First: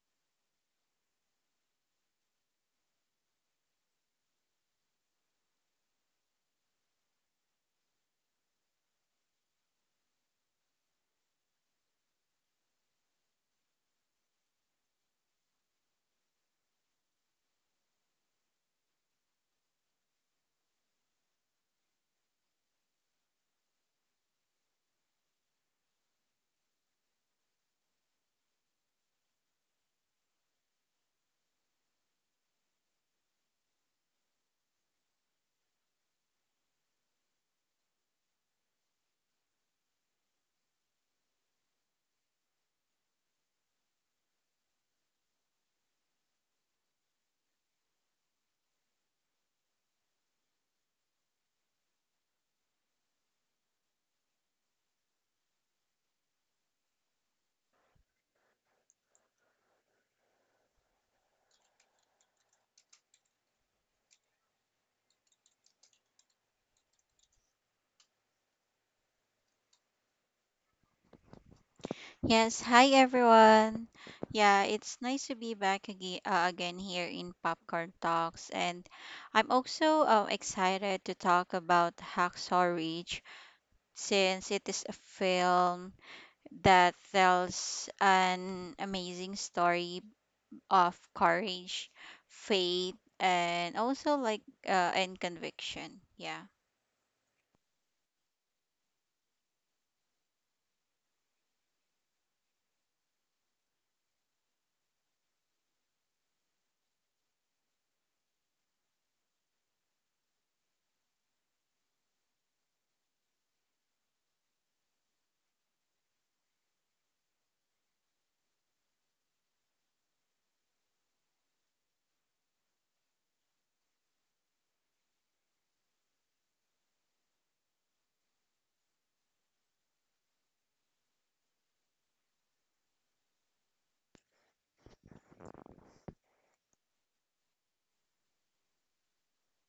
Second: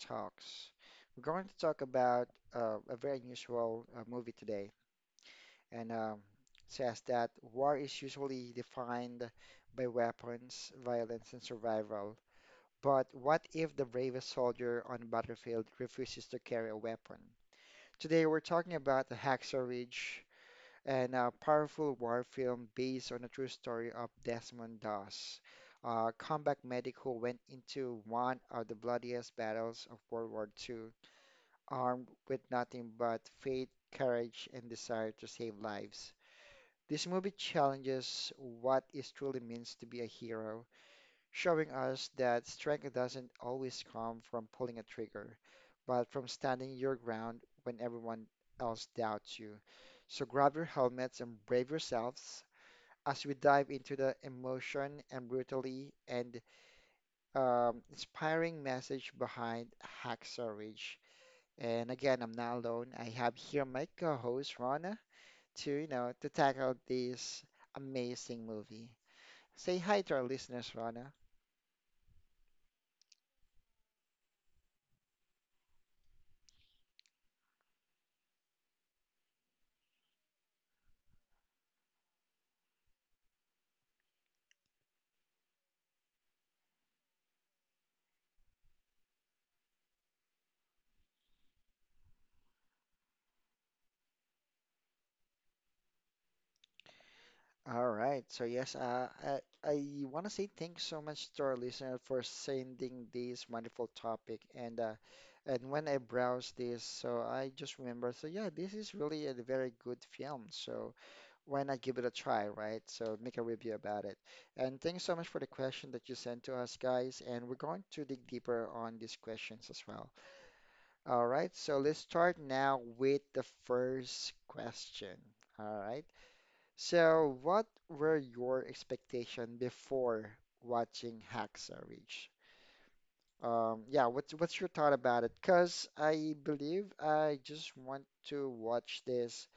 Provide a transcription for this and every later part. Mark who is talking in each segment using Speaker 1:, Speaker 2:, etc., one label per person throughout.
Speaker 1: Talks. We're going to talk about a very unusual movie today, and says that war is usually defined by weapons, violence, and survival. But what if the bravest soldier on the battlefield refuses to carry a weapon? Today we're talking about the Hacksaw Ridge, and a powerful war film based on a true story of Desmond Doss, a combat medic who went into one of the bloodiest battles of World War II, armed with nothing but faith, courage, and desire to save lives. This movie challenges what it truly means to be a hero, showing us that strength doesn't always come from pulling a trigger, but from standing your ground when everyone else doubts you. So grab your helmets and brave yourselves as we dive into the emotion and brutally and inspiring message behind Hacksaw Ridge. And again, I'm not alone. I have here my co-host Rana to, you know, to tackle this amazing movie. Say hi to our listeners, Rana.
Speaker 2: Yes, hi everyone. Yeah, it's nice to be back again, again here in Popcorn Talks, and I'm also excited to talk about Hacksaw Ridge since it is a film that tells an amazing story of courage, faith, and also like and conviction. Yeah.
Speaker 1: All right. So yes, I want to say thank you so much to our listener for sending this wonderful topic. And when I browse this, so I just remember. So yeah, this is really a very good film. So why not give it a try, right? So make a review about it. And thanks so much for the question that you sent to us, guys. And we're going to dig deeper on these questions as well. All right. So let's start now with the first question. All right. So, what were your expectation before watching Hacksaw Ridge? Yeah, what's your thought about it? Because I believe I just want to watch this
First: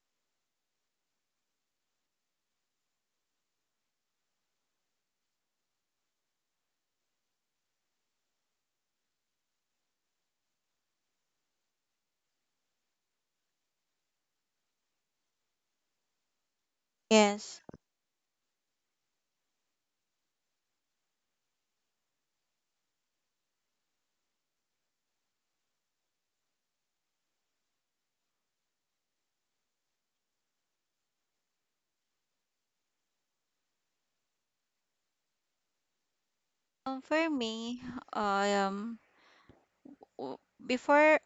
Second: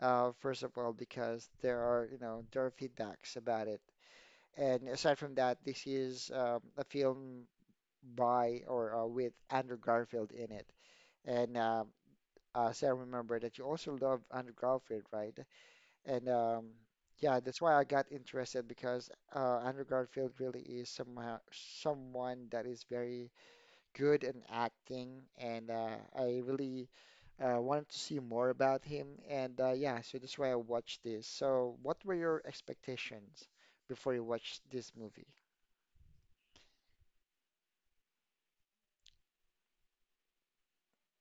Speaker 1: first of all because there are, you know, there are feedbacks about it, and aside from that, this is a film by or with Andrew Garfield in it, and so I remember that you also love Andrew Garfield, right? And yeah,
Speaker 2: Yes.
Speaker 1: that's why I got interested because Andrew Garfield really is somehow someone that is very good in acting, and I really wanted to see more about him. And yeah, so that's why I watched this. So, what were your expectations before you watched this movie?
Speaker 2: For me, um, w- before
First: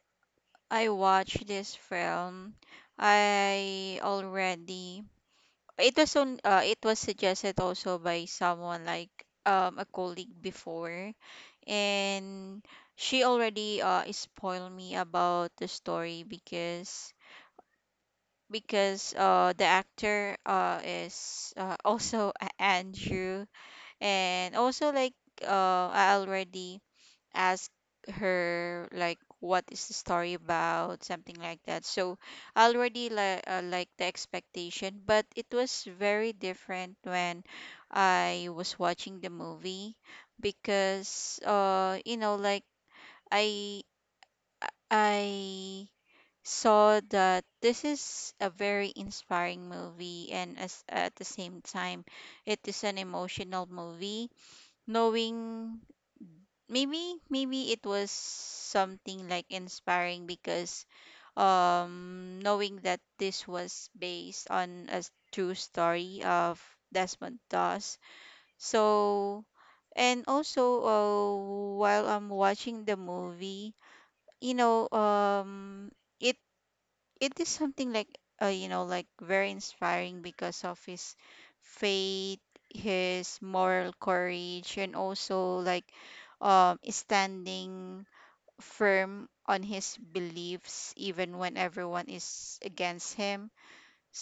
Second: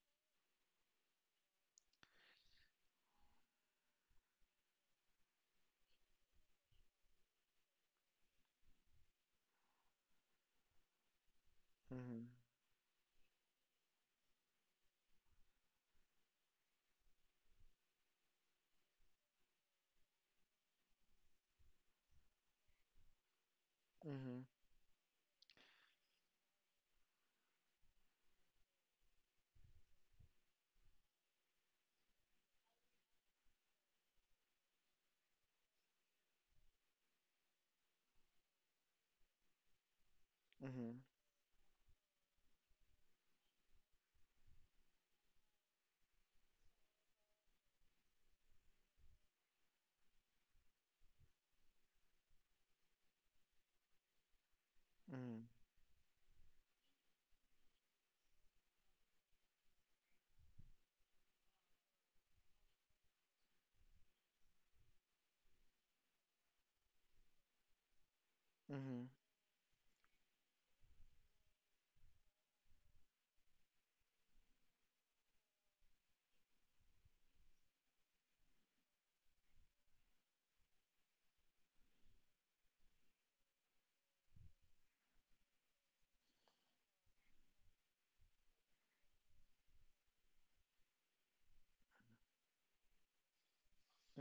Speaker 2: I watched this film, I already— it was on it was suggested also by someone, like, a colleague before,
Speaker 1: Mm-hmm.
Speaker 2: and she already spoiled me about the story, because because the actor is, also Andrew,
Speaker 1: Mm-hmm.
Speaker 2: and also, like, I already ask her, like, what is the story about, something like that. So already, like, like, the expectation, but it was very different when I was watching the movie,
Speaker 1: Mm-hmm.
Speaker 2: because, you know, like, i I saw that this is a very inspiring movie, and as at the same time it is an emotional movie,
Speaker 1: Mm-hmm.
Speaker 2: knowing— maybe it was something like inspiring because, knowing that this was based on a true story of Desmond Doss.
Speaker 1: Mm-hmm.
Speaker 2: So, and also, while I'm watching the movie, you know, it it is something like, you know, like, very inspiring because of his faith, his moral courage, and also, like, standing firm on his beliefs even when everyone is against him.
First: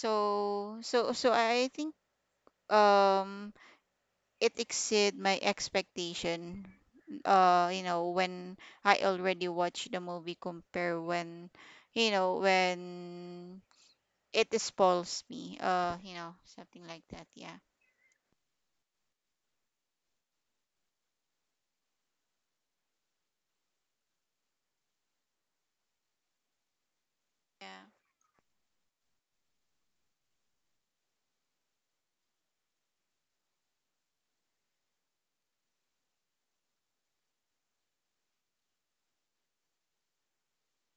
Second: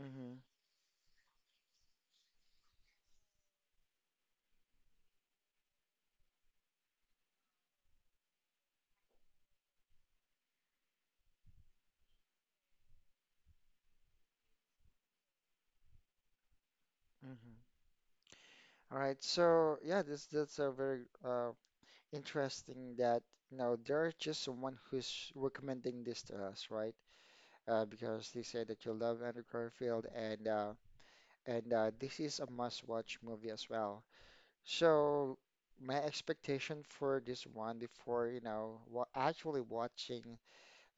Speaker 1: Mm-hmm.
Speaker 2: I think um it exceed my expectation, you know, when I already watched the movie compare when, you know, when it spoils me, you know, something like that. Yeah.
Speaker 1: Mm-hmm. All right. So yeah, this that's a very interesting that, you know, there's just someone who's recommending this to us, right?
Speaker 2: Yeah.
Speaker 1: Because they said that you love Andrew Garfield, and this is a must-watch movie as well. So my expectation for this one before, you know, wa actually watching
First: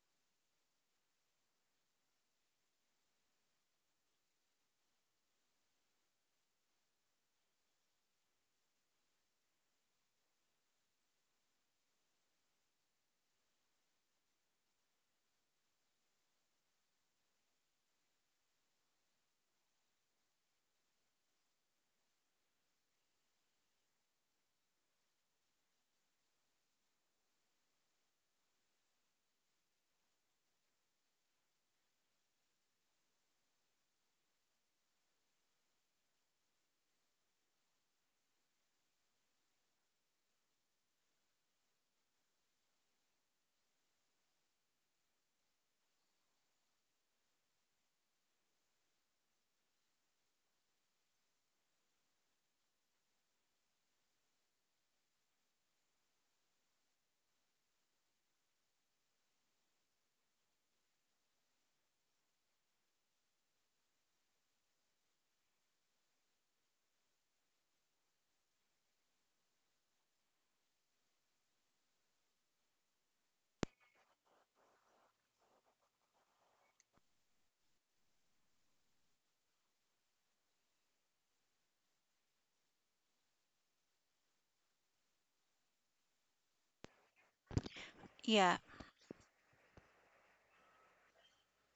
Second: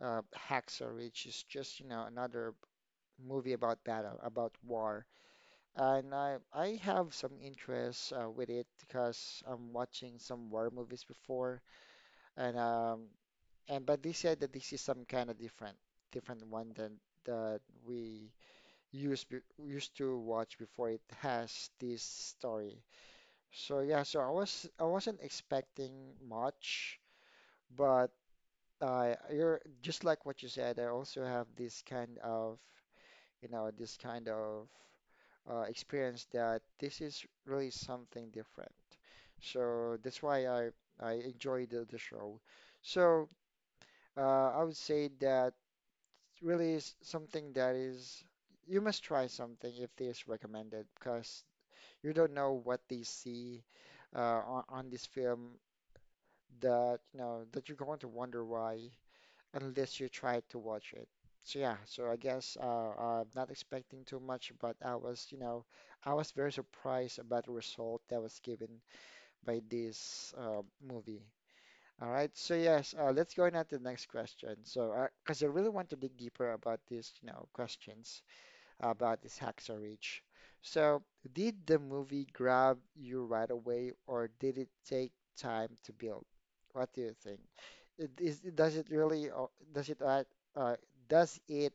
Speaker 1: uh, Hacksaw Ridge is just, you know, another movie about battle, about war, and I have some interest with it because I'm watching some war movies before. And um, And but they said that this is some kind of different one than that we used be- used to watch before it has this story. So yeah, so I was I wasn't expecting much, but you're just like what you said. I also have this kind of, you know, this kind of experience that this is really something different. So that's why I enjoy the show. So I would say that. Really is something that is you must try something if this recommended because you don't know what they see on this film that, you know, that you're going to wonder why unless you try to watch it. So yeah, so I guess I'm not expecting too much, but I was, you know, I was very surprised about the result that was given by this movie. All right, so yes, let's go on to the next question. So, because I really want to dig deeper about these, you know, questions about this Hacksaw Ridge. So, did the movie grab you right away, or did it take time to build? What do you think? It is,
Speaker 2: Yeah.
Speaker 1: does it really, does it, uh, uh, does it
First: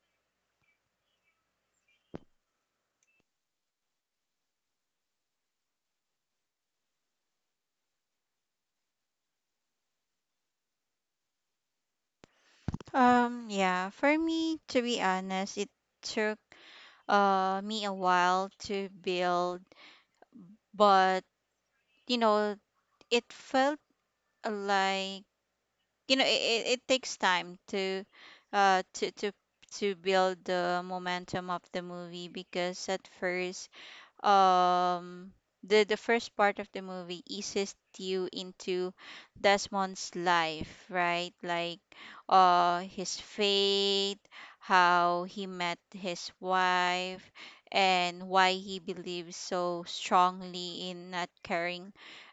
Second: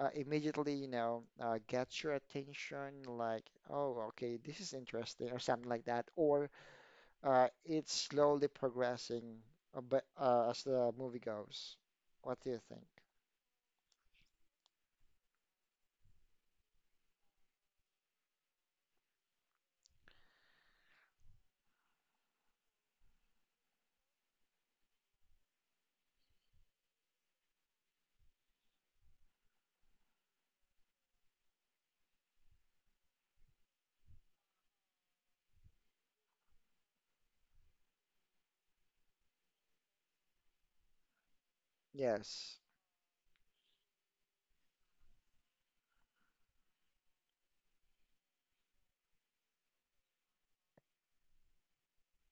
Speaker 1: immediately, you know, get your attention? Like, oh, okay, this is interesting, or something like that, or it's slowly progressing, but as the movie goes. What do you think?
Speaker 2: Yeah. For me, to be honest, it took me a while to build, but, you know, it felt like, you know, it takes time to uh to to to build the momentum of the movie. Because at first, um the first part of the movie eases you into Desmond's life, right? Like,
Speaker 1: Yes.
Speaker 2: his fate, how he met his wife, and why he believes so strongly in not carrying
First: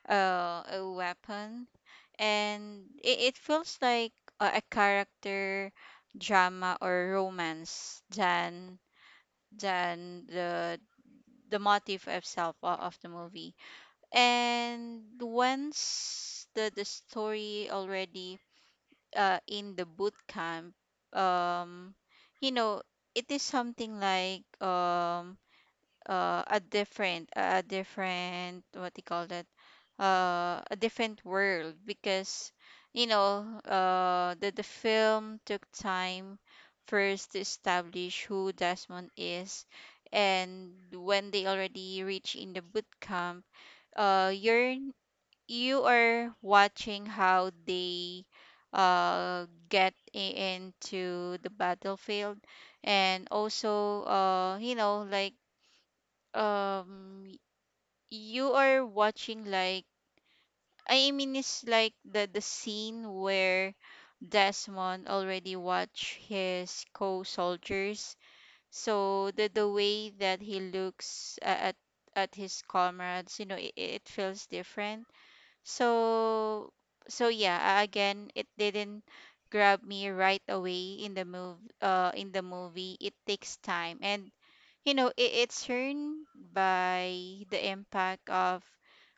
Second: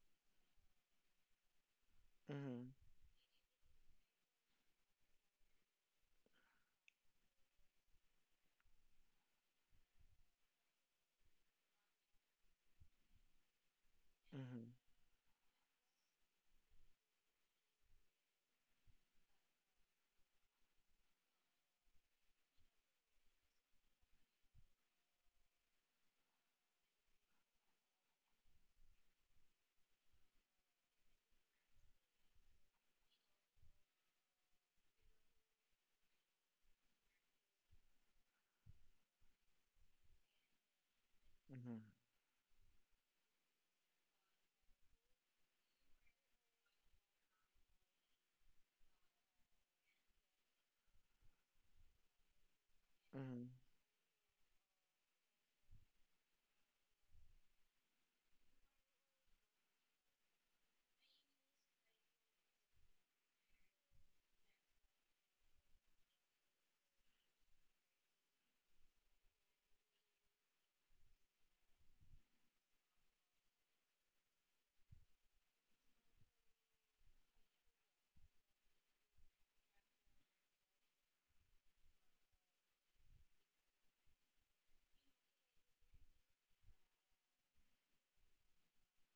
Speaker 2: a weapon.
Speaker 1: Mm-hmm.
Speaker 2: And it feels like a character drama or romance than than the the motif of of the movie.
Speaker 1: Mm-hmm.
Speaker 2: And once the story already, in the boot camp, um you know, it is something like, a different— a different, what do you call that, a different world, because, you know, the film took time first to establish who Desmond is. And when they
Speaker 1: Mm-hmm.
Speaker 2: already reach in the boot camp, you're— you are watching how they uh get i- into the battlefield, and
Speaker 1: Mm-hmm.
Speaker 2: also, you know, like, um y- you are watching, like— I mean, it's like the scene where Desmond already watched his co-soldiers. So the way that he looks at his comrades, you know, it feels different. So so yeah, again, it didn't grab me right away in the move in the movie. It takes time, and, you know, it, it's earned by the impact of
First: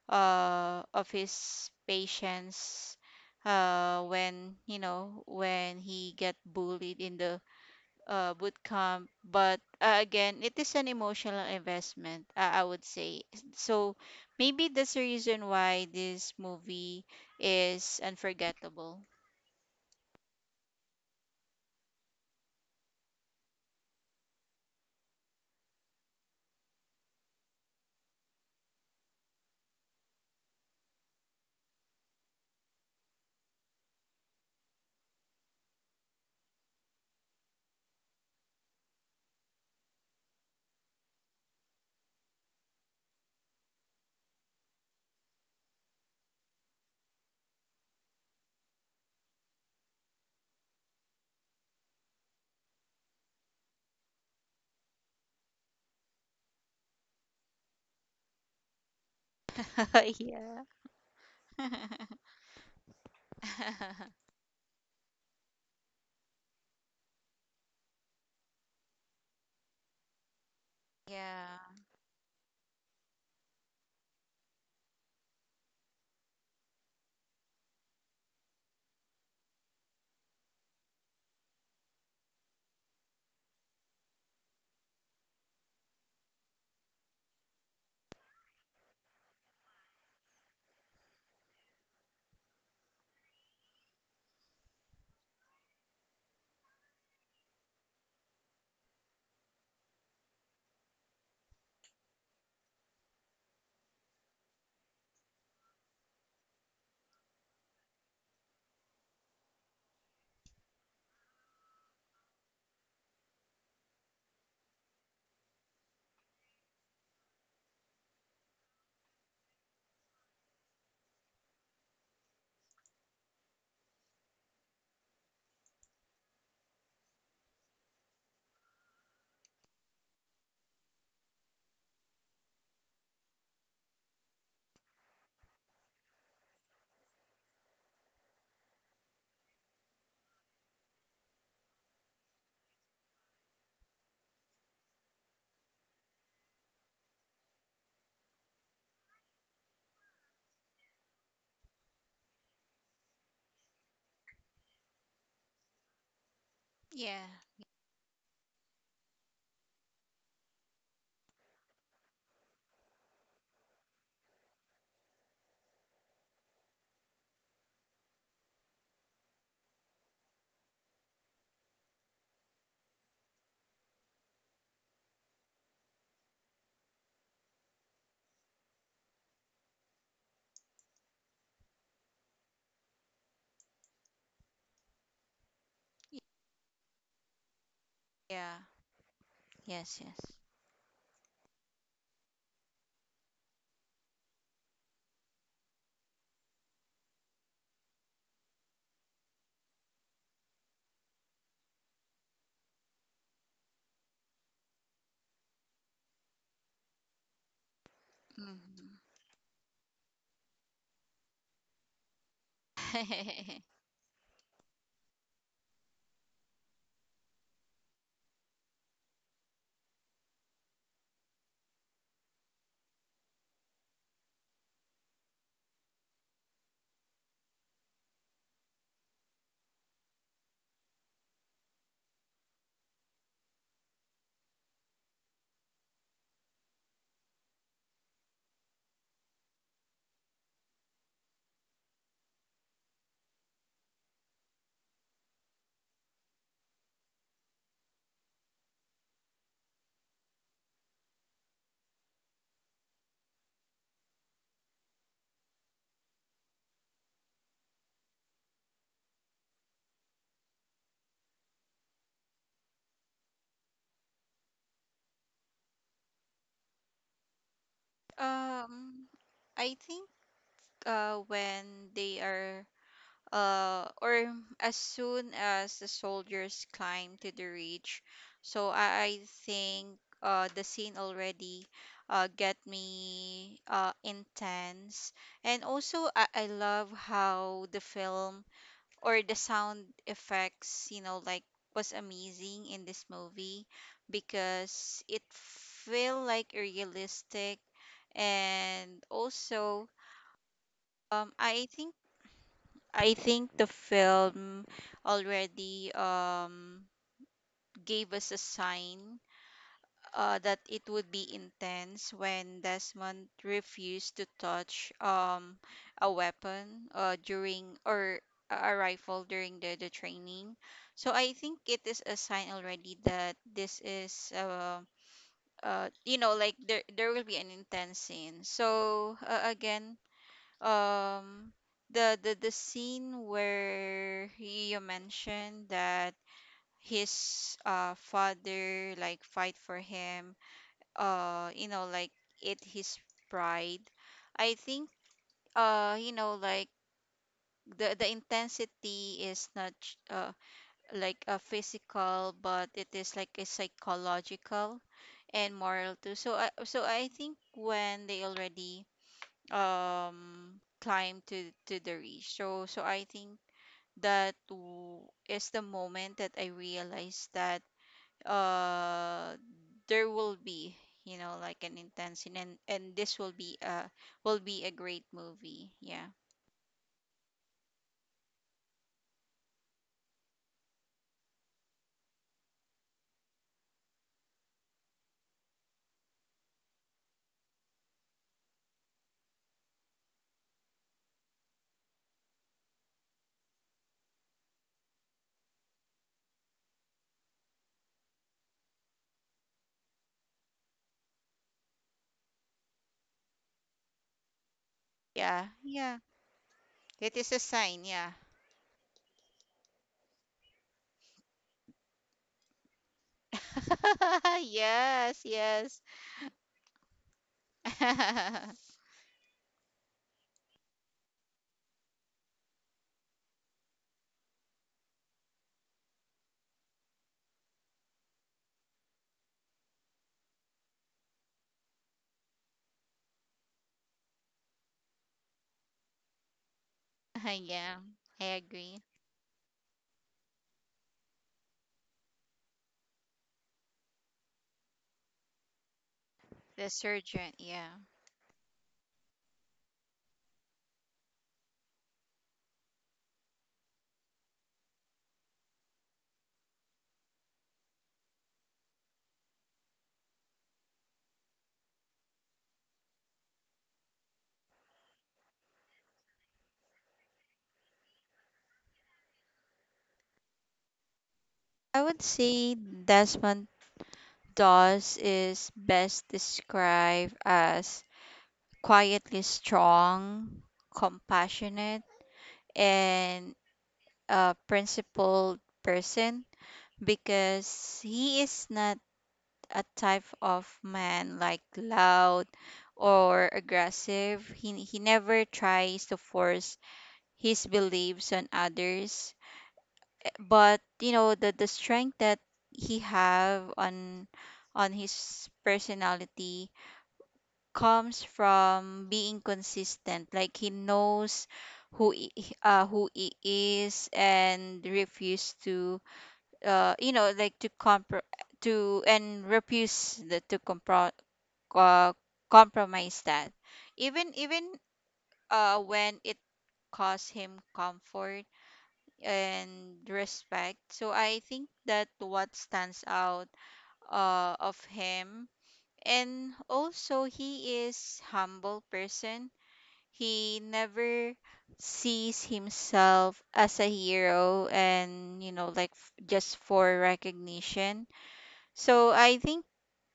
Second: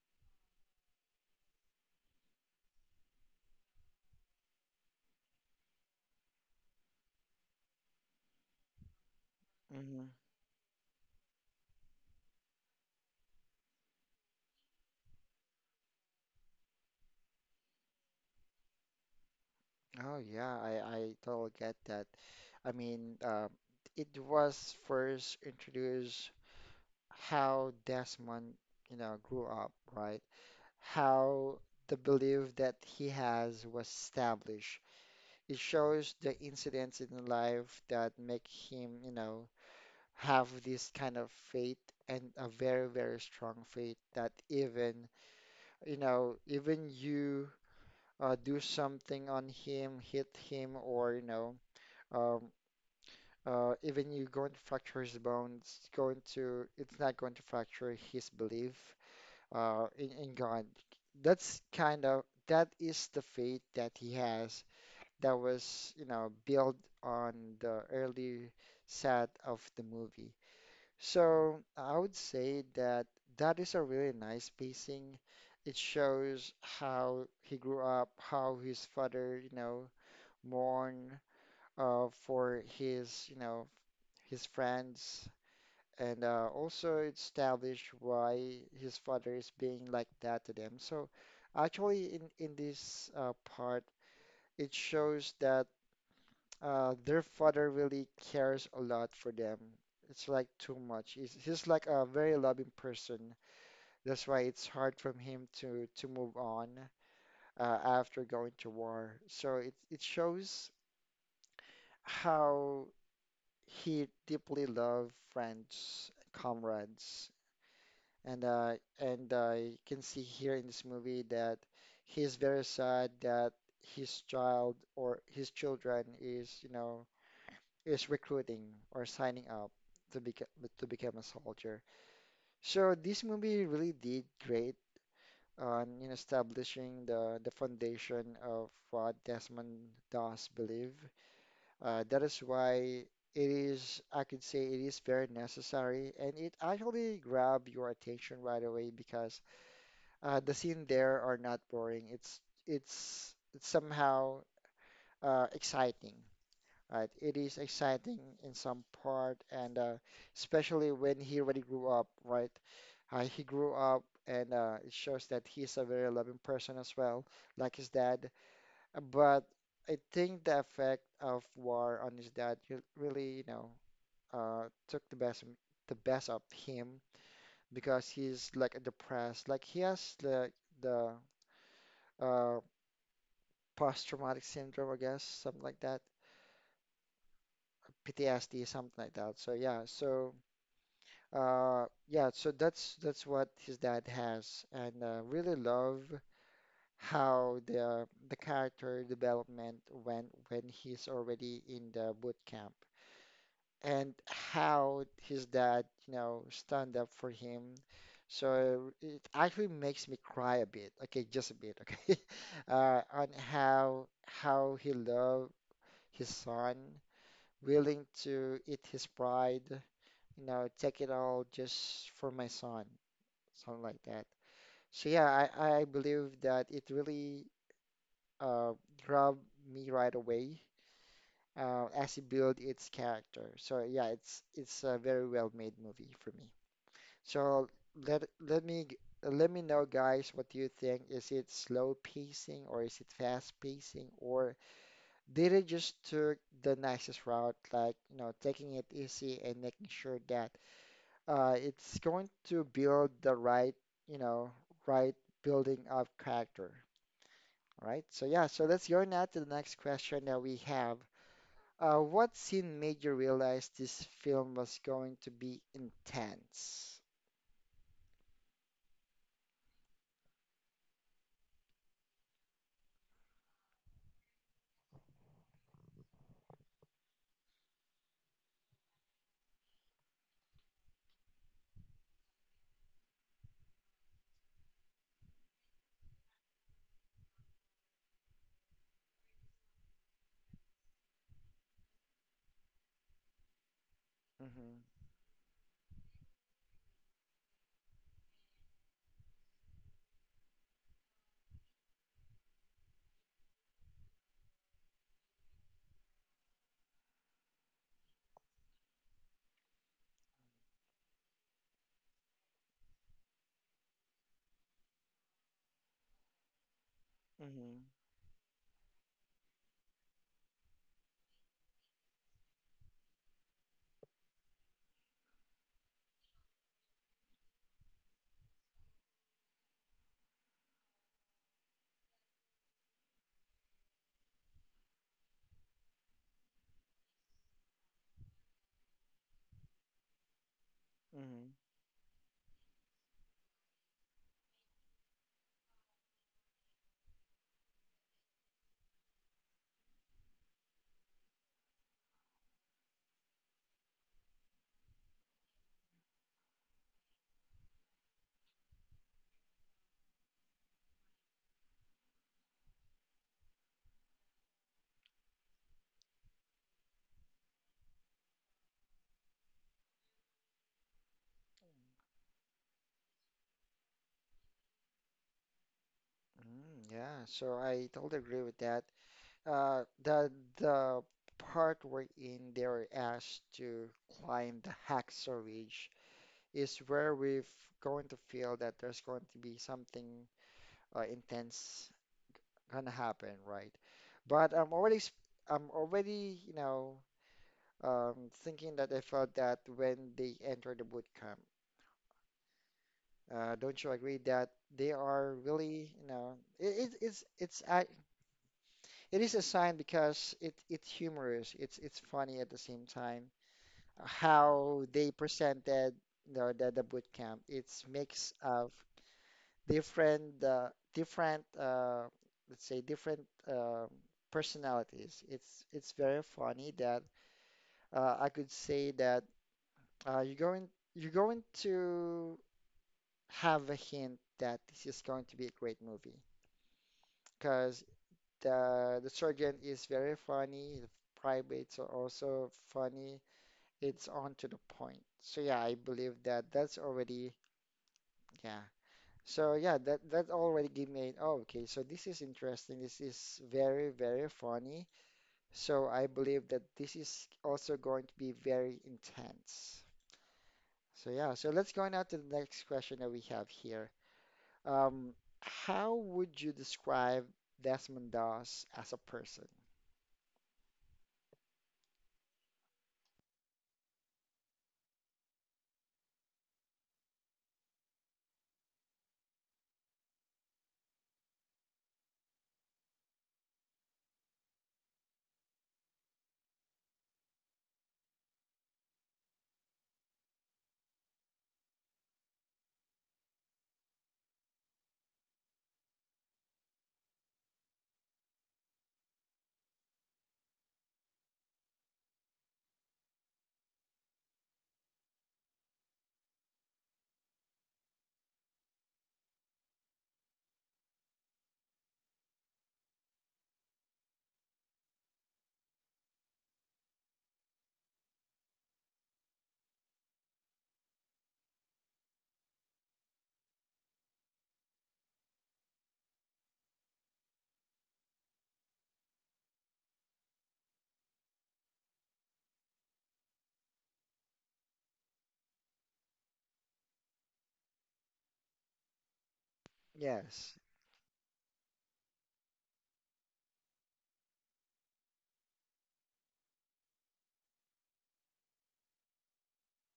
Speaker 2: his patience when, you know, when he get bullied in the boot camp. But,
Speaker 1: hmm
Speaker 2: again, it is an emotional investment, I would say. So maybe that's the reason why this movie is unforgettable.
Speaker 1: Oh yeah, I totally get that. I mean, it was first introduced how Desmond, you know, grew up, right? How the belief that he has was established. It shows the incidents in life that make him, you know, have this kind of faith and a very, very strong faith that even, you know, even you do something on him, hit him, or, you know. Um, Even you're going to fracture his bones, it's going to, it's not going to fracture his belief uh, in, in God.
Speaker 2: Yeah.
Speaker 1: That's kind of that is the faith that he has that was, you know, built on the early set of the movie. So
Speaker 2: Yeah.
Speaker 1: I would say that that is a really nice pacing. It shows how he grew up, how his father, you know, mourned for his, you know, his friends, and also establish why his father is being like that to them. So actually, in this part, it shows that their father really cares a lot for them. It's like too much. He's like a very loving person. That's why it's hard from him to move on after going to war. So it shows how he deeply loved friends, comrades. And uh, and you can see here in this movie that he's very sad that his child or his children is, you know, is recruiting or signing up to become to become a soldier. So this movie really did great on in establishing the foundation of what Desmond does believe. That is why it is, I could say, it is very necessary, and it actually grabbed your attention right away because the scene there are not boring. It's somehow exciting, right?
Speaker 2: Yeah.
Speaker 1: It is exciting in some part, and especially when he already grew up, right? He grew up, and it shows that he's a very loving person as well, like his dad. But I think the effect of war on his dad re- really, you know, took the best of him because he's like depressed, like he has the uh, post-traumatic syndrome, I guess, something like that,
Speaker 2: Yeah.
Speaker 1: PTSD, something like that. So yeah,
Speaker 2: Yes, yes.
Speaker 1: so yeah, so that's what his dad has, and really love how the character development went when he's already in the boot camp, and how his dad, you know, stand up for him. So
Speaker 2: Mhm.
Speaker 1: it actually makes me cry a bit, okay, just a bit, okay, on how he loved his son, willing to eat his pride, you know, take it all just for my son, something like that. So yeah, I believe that it really uh, grabbed me right away as it built its character. So yeah, it's a very well made movie for me. So let let me g- let me know, guys, what do you think? Is it slow pacing or is it fast pacing, or did it just took the nicest route, like, you know, taking it easy and making sure that it's going to build the right, you know, right building of character. All right? So yeah, so let's go now to the next question that we have. What scene made you realize this film was going to be intense?
Speaker 2: Um, I think, when they are, or as soon as the soldiers climb to the ridge, so I think, the scene already get me, intense. And also, I love how the film or the sound effects, you know, like, was amazing in this movie,
Speaker 1: Mm-hmm,
Speaker 2: because it feel like realistic. And also, I think— I think the film already gave us a sign, that it would be intense when Desmond refused to touch, a weapon, during,
Speaker 1: mm-hmm,
Speaker 2: or a rifle during the training. So I think it is a sign already that this is, you know, like, there— there will be an intense scene. So, again, um, the scene where you mentioned that his, father like fight for him,
Speaker 1: mm-hmm.
Speaker 2: you know, like, it— his pride, I think, you know, like, the intensity is not like a physical, but it is like a psychological and moral too. So I— so I think when they already climb to the reach, so so I think that is the moment that I realized that, uh there will be, you know, like, an intense, and and this will be— will be a great movie. Yeah.
Speaker 1: Mm, yeah, so I totally agree with that. Uh, the the part wherein they were asked to climb the Hacksaw Ridge is where we're going to feel that there's going to be something intense gonna happen, right? But I'm already, s- I'm already, you know, um, thinking that I felt that when they enter the boot camp. Don't you agree that they are
Speaker 2: Yeah.
Speaker 1: really,
Speaker 2: Yeah,
Speaker 1: you know, it,
Speaker 2: it
Speaker 1: it's
Speaker 2: is a
Speaker 1: it's
Speaker 2: sign.
Speaker 1: ac-
Speaker 2: Yeah.
Speaker 1: it is a sign because it it's humorous, it's funny at the same time. How they
Speaker 2: Yes, yes.
Speaker 1: presented the boot camp, it's mix of different different let's say different um personalities. It's very funny that I could say that uh, you're going you're going to have a hint that this is going to be a great movie
Speaker 2: Yeah,
Speaker 1: because
Speaker 2: I agree.
Speaker 1: the surgeon is very funny. The privates are also funny. It's on to the point. So yeah, I believe that
Speaker 2: The
Speaker 1: that's already
Speaker 2: surgeon, yeah.
Speaker 1: yeah. So yeah, that that already gave me an, oh, okay, so this is interesting. This is very, very funny. So I believe that this is also going to be very intense. So yeah, so let's go on now to the next question that we have here. Um, how would you describe Desmond Doss as a person?
Speaker 2: I would say Desmond Doss is best described as quietly strong, compassionate, and a principled person, because he is not a type of man, like, loud or aggressive. He never tries to force his beliefs on others. But, you know, the strength that he have on his personality comes from being consistent. Like, he knows who he- who he is, and refuse to, you know, like, to compr to— and refuse the, to uh, compromise that, even— even when it costs him comfort and respect. So I think that what stands out of him. And also, he is humble person. He
Speaker 1: Yes,
Speaker 2: never sees himself as a hero and, you know, like, just for recognition. So I think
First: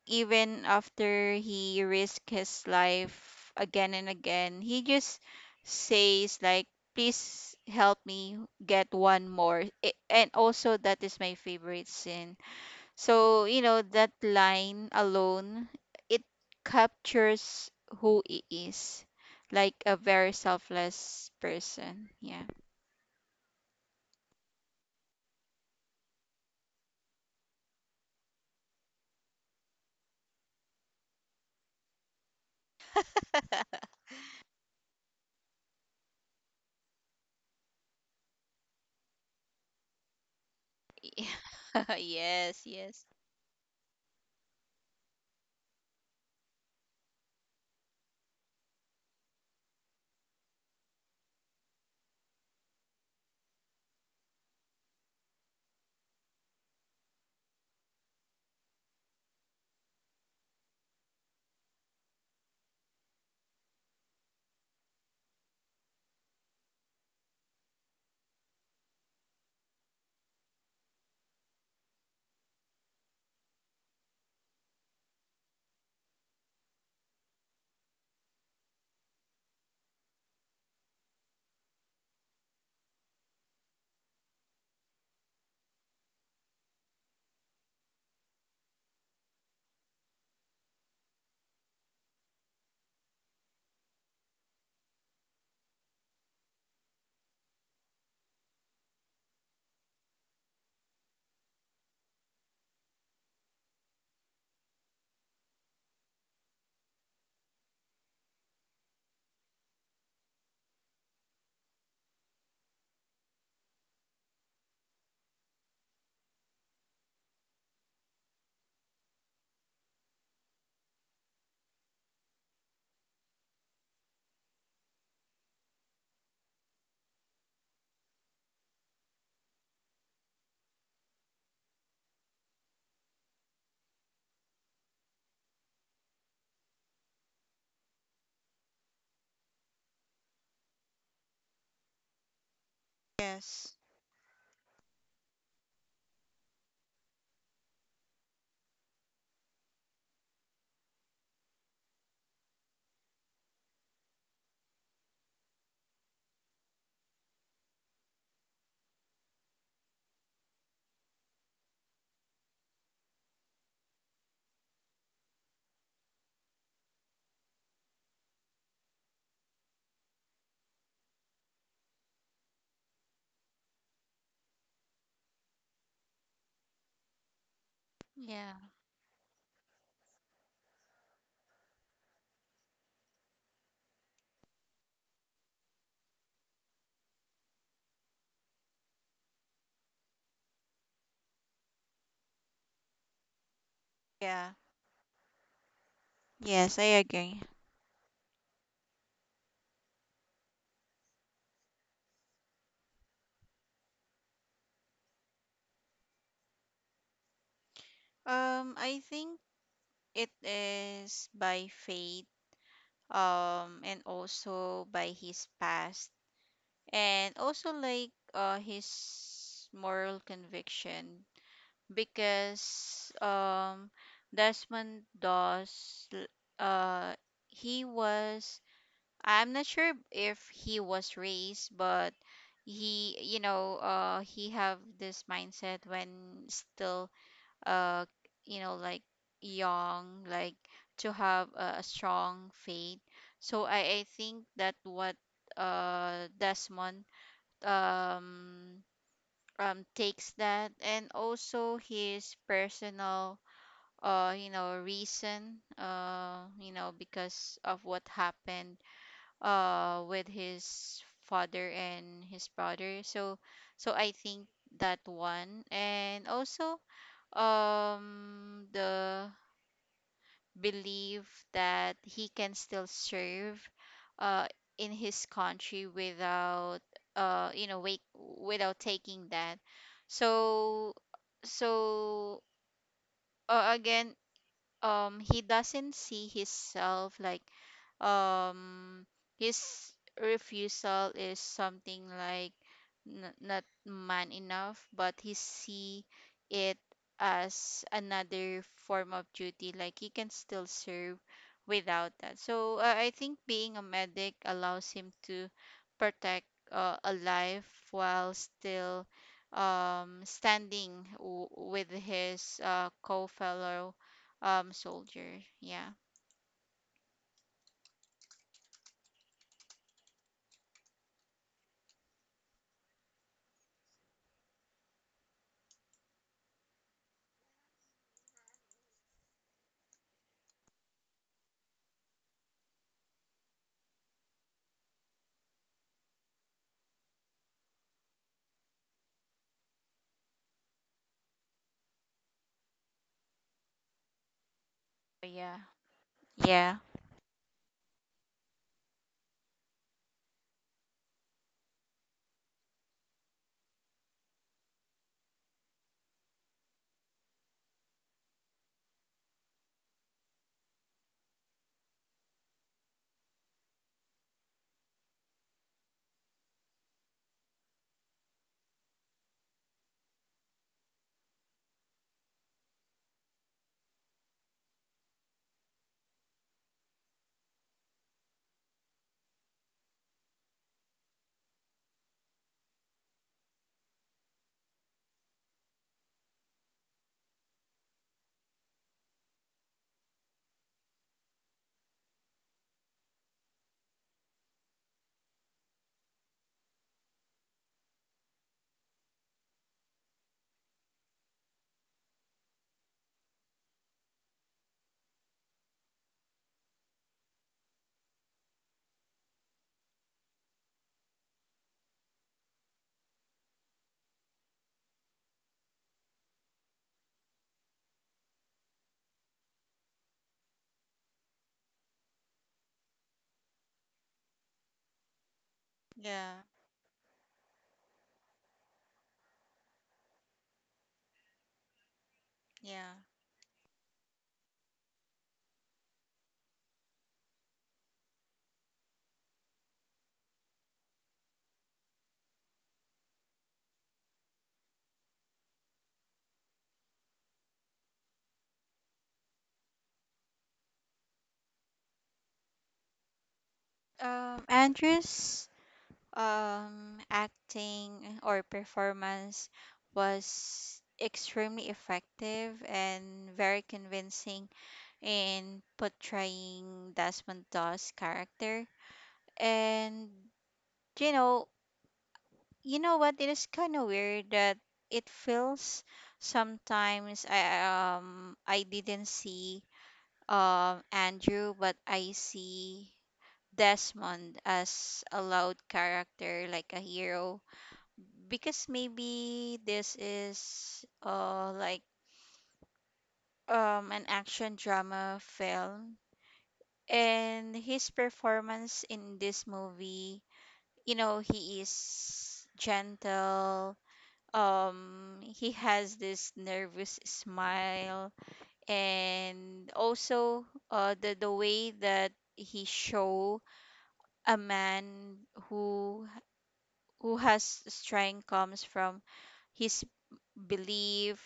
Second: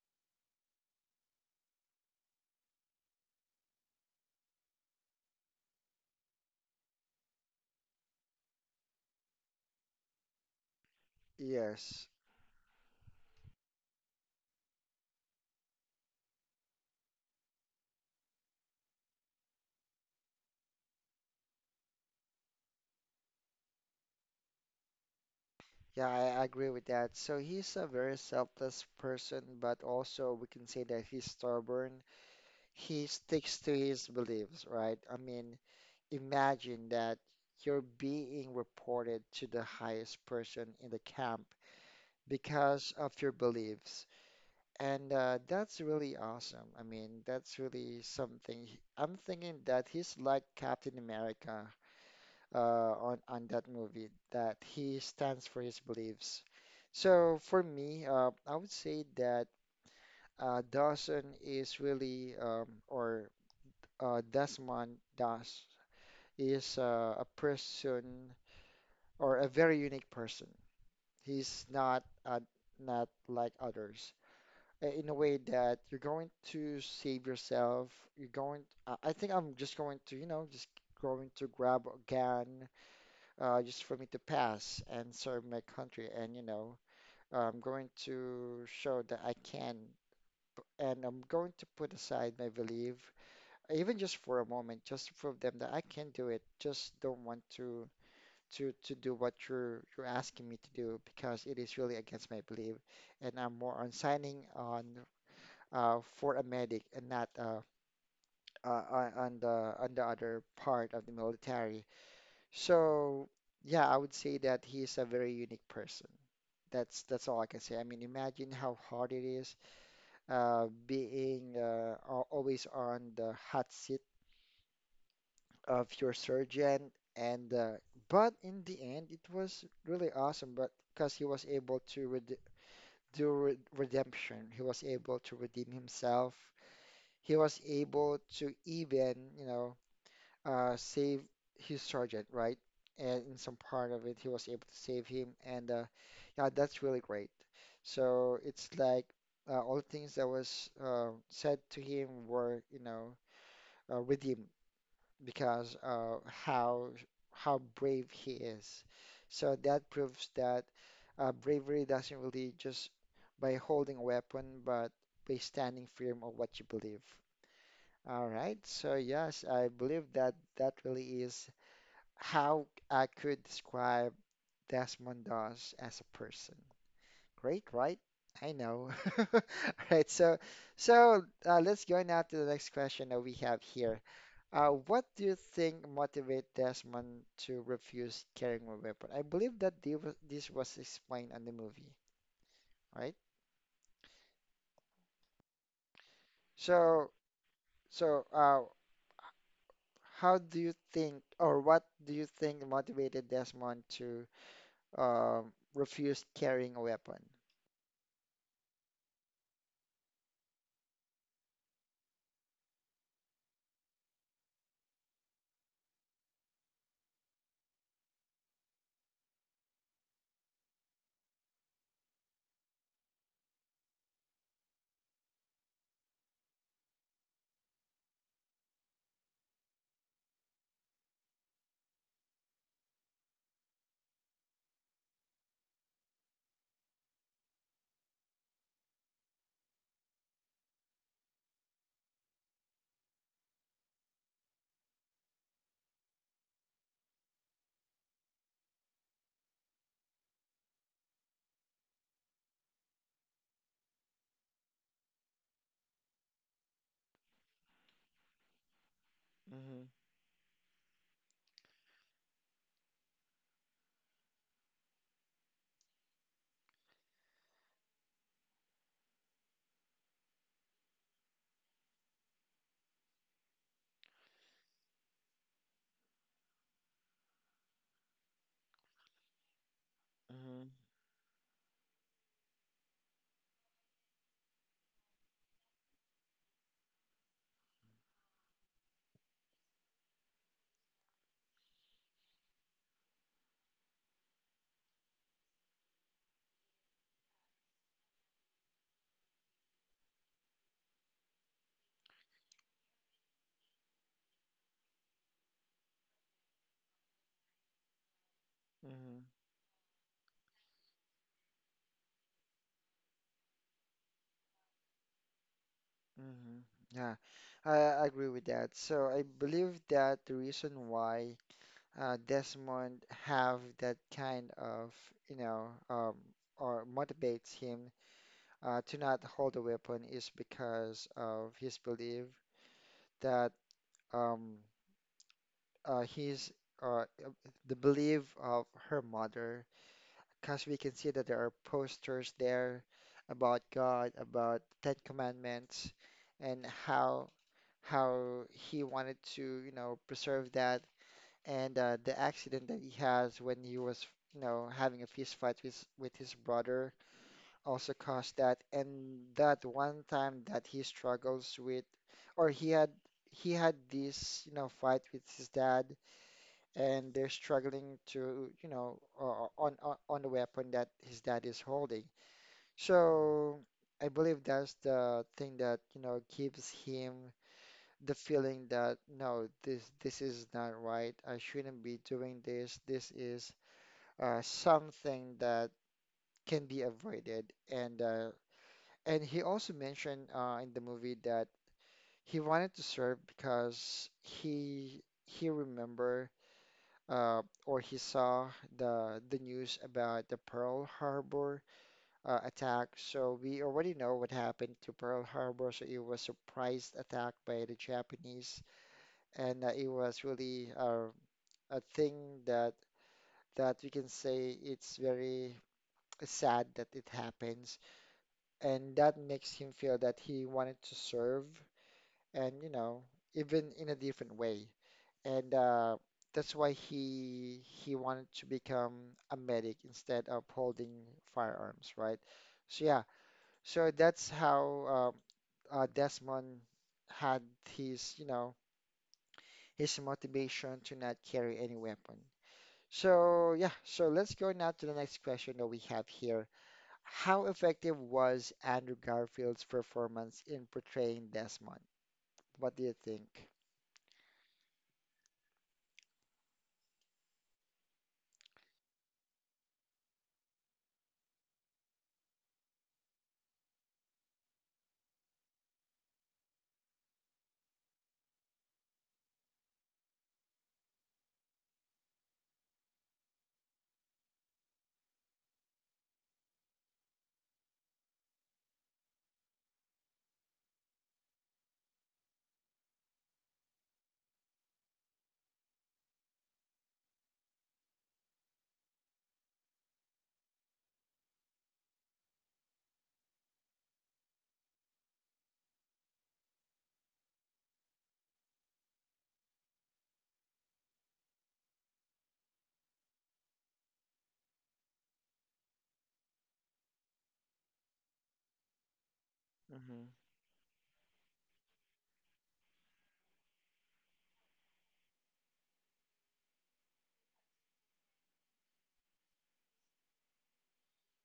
Speaker 2: even after he risked his life again and again, he just says like, "Please help me get one more." I— and also that is my favorite
Speaker 1: yes.
Speaker 2: scene. So you know, that line alone, it captures who he is, like a very selfless person. Yeah.
Speaker 1: Yeah, I agree with that. So he's a very selfless person, but also we can say that he's stubborn, he sticks to his beliefs, right? I mean, imagine that you're being reported to the highest person in the camp
Speaker 2: Yes,
Speaker 1: because
Speaker 2: yes.
Speaker 1: of your beliefs. And That's really awesome. I mean, that's really something. I'm thinking that he's like Captain America uh, on that movie, that he stands for his beliefs. So for me, I would say that Dawson is really, or Desmond Das is a person or a very unique person. He's not not like others in a way that you're going to save yourself. You're going. I think I'm just going to, just going to grab a gun just for me to pass and serve my country. And you know, I'm going to show that I can, and I'm going to put aside my belief even just for a moment, just to prove them that I can do it. Just don't want to to do what you're asking me to do because it is really against my belief, and I'm more on signing on for a medic and not on on the other part of the military. So yeah, I would say that he is a very unique person. That's all I can say. I mean, imagine how hard it is, being always on the hot seat of your surgeon and but in the end it was really awesome, but because he was able to red do re redemption, he was able to redeem himself, he was able to even, you know, save his sergeant, right? And in some
Speaker 2: Yes.
Speaker 1: part of it he was able to save him and yeah, that's really great. So it's like all the things that was, said to him were, you know, redeemed because how how brave he is. So that proves that bravery doesn't really just by holding a weapon, but by standing firm on what you believe. All right. So yes, I believe that that really is how I could describe Desmond Doss as a person. Great, right? I
Speaker 2: Yeah.
Speaker 1: know. All right. So let's go now to the next question that we have here. What do you think motivated Desmond to refuse carrying a weapon? I believe that they this was explained on the movie, right?
Speaker 2: Yeah. Yes, I
Speaker 1: So,
Speaker 2: agree.
Speaker 1: so, how do you think, or what do you think motivated Desmond to refuse carrying a weapon?
Speaker 2: I think it is by faith, and also by his past, and also, like, his moral conviction. Because, Desmond Doss, uh, he was— I'm not sure if he was raised, but he, you know, he have this mindset when still, uh you know, like, young, like, to have a strong faith. So I think that what, Desmond, um takes that, and also his personal, you know, reason, you know, because of what happened
Speaker 1: Mm-hmm.
Speaker 2: with his father and his brother. So so I think that one, and also, the believe that he can still serve, uh, in his country without, you know, wait, without taking that.
Speaker 1: Mm-hmm.
Speaker 2: So so, again, he doesn't see himself like, um his refusal is something like, not man enough, but he see it as another form of duty, like he can still serve without that. So, I think being a medic allows him to protect, a life, while still
Speaker 1: Mm-hmm.
Speaker 2: standing with his, co-fellow, soldier. Yeah.
Speaker 1: Mm-hmm. Yeah, I I agree with that. So I believe that the reason why, Desmond have that kind of, you know, or motivates him to not hold a weapon is because of his belief that um, he's uh, uh, the belief of her mother, because we can see that there are posters there about God, about Ten
Speaker 2: But yeah.
Speaker 1: Commandments, and
Speaker 2: Yeah.
Speaker 1: how he wanted to, you know, preserve that, and the accident that he has when he was, you know, having a fist fight with his brother also caused that. And that one time that he struggles with, or he had, this, you know, fight with his dad, and they're struggling to, you know, on the weapon that his dad is holding. So I believe that's the thing that, you know, gives him the feeling that no, this is not right. I shouldn't be doing this. This is something that can be avoided. And he also mentioned, in the movie, that he wanted to serve because he remember, or he saw the news about the Pearl Harbor attack. So we already know what happened to Pearl Harbor. So it was a surprise attack by the Japanese, and it was really, a thing that we can say, it's very sad that it happens, and that makes him feel that he wanted to serve, and you know, even in a different way, and
Speaker 2: Yeah.
Speaker 1: that's why he wanted to become a medic instead of holding firearms, right? So
Speaker 2: Yeah.
Speaker 1: yeah, so that's how Desmond had his, you know, his motivation to not carry any weapon. So, yeah, so let's go now to the next question that we have here. How effective was Andrew Garfield's performance in portraying Desmond? What do you think?
Speaker 2: Andrew's acting or performance was extremely effective and very convincing in portraying Desmond Doss character. And, you know, you know what? It is kind of weird that it feels, sometimes I didn't see Andrew, but I see Desmond as a loud character, like a hero, because maybe this is, like, an action drama film. And his performance in this movie, you know, he is gentle. He has this nervous smile, and
Speaker 1: Mm-hmm.
Speaker 2: also, the way that he show a man who who has strength comes from his belief,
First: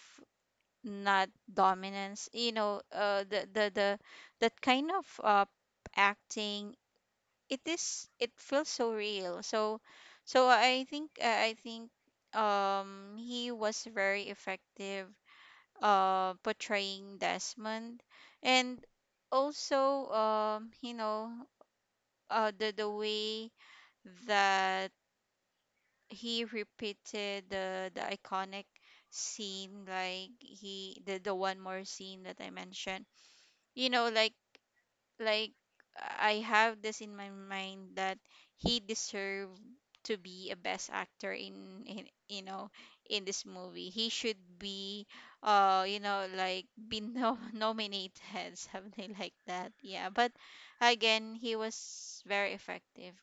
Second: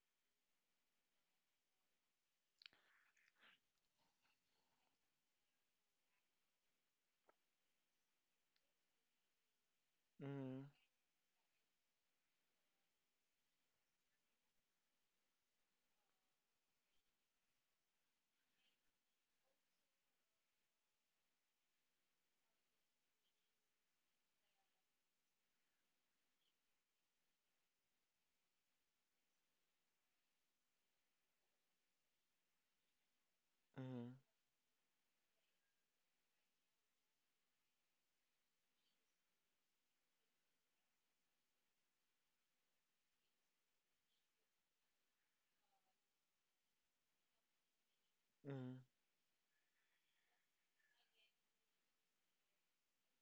Speaker 2: not dominance. You know, the that kind of, acting, it is— it feels so real. So so
Speaker 1: Mm-hmm.
Speaker 2: i think, I think he was very effective portraying Desmond. And also, you know, the way that he repeated the iconic scene, like he— the one more scene that I mentioned. You know,
Speaker 1: Mm-hmm.
Speaker 2: like, I have this in my mind that he deserved to be a best actor in, you know, in this movie. He should be, you know, like, be nominated, something like that. Yeah. But again, he was very effective.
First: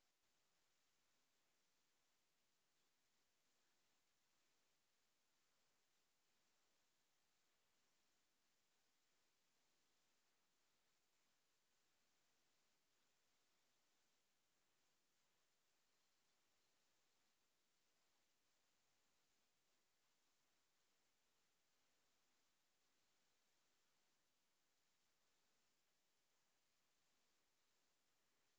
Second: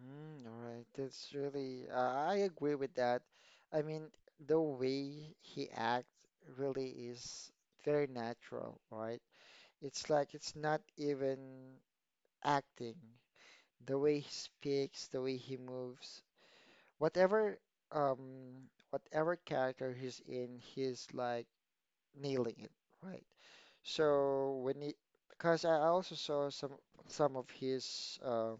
Speaker 1: Mm-hmm. All right. That's really, I agree with that. I mean, the way he acts really is very natural, right? It's like it's not even acting. The way he speaks, the way he moves, whatever whatever character he's in, he's like nailing it, right? So when he, because I also saw some some of his um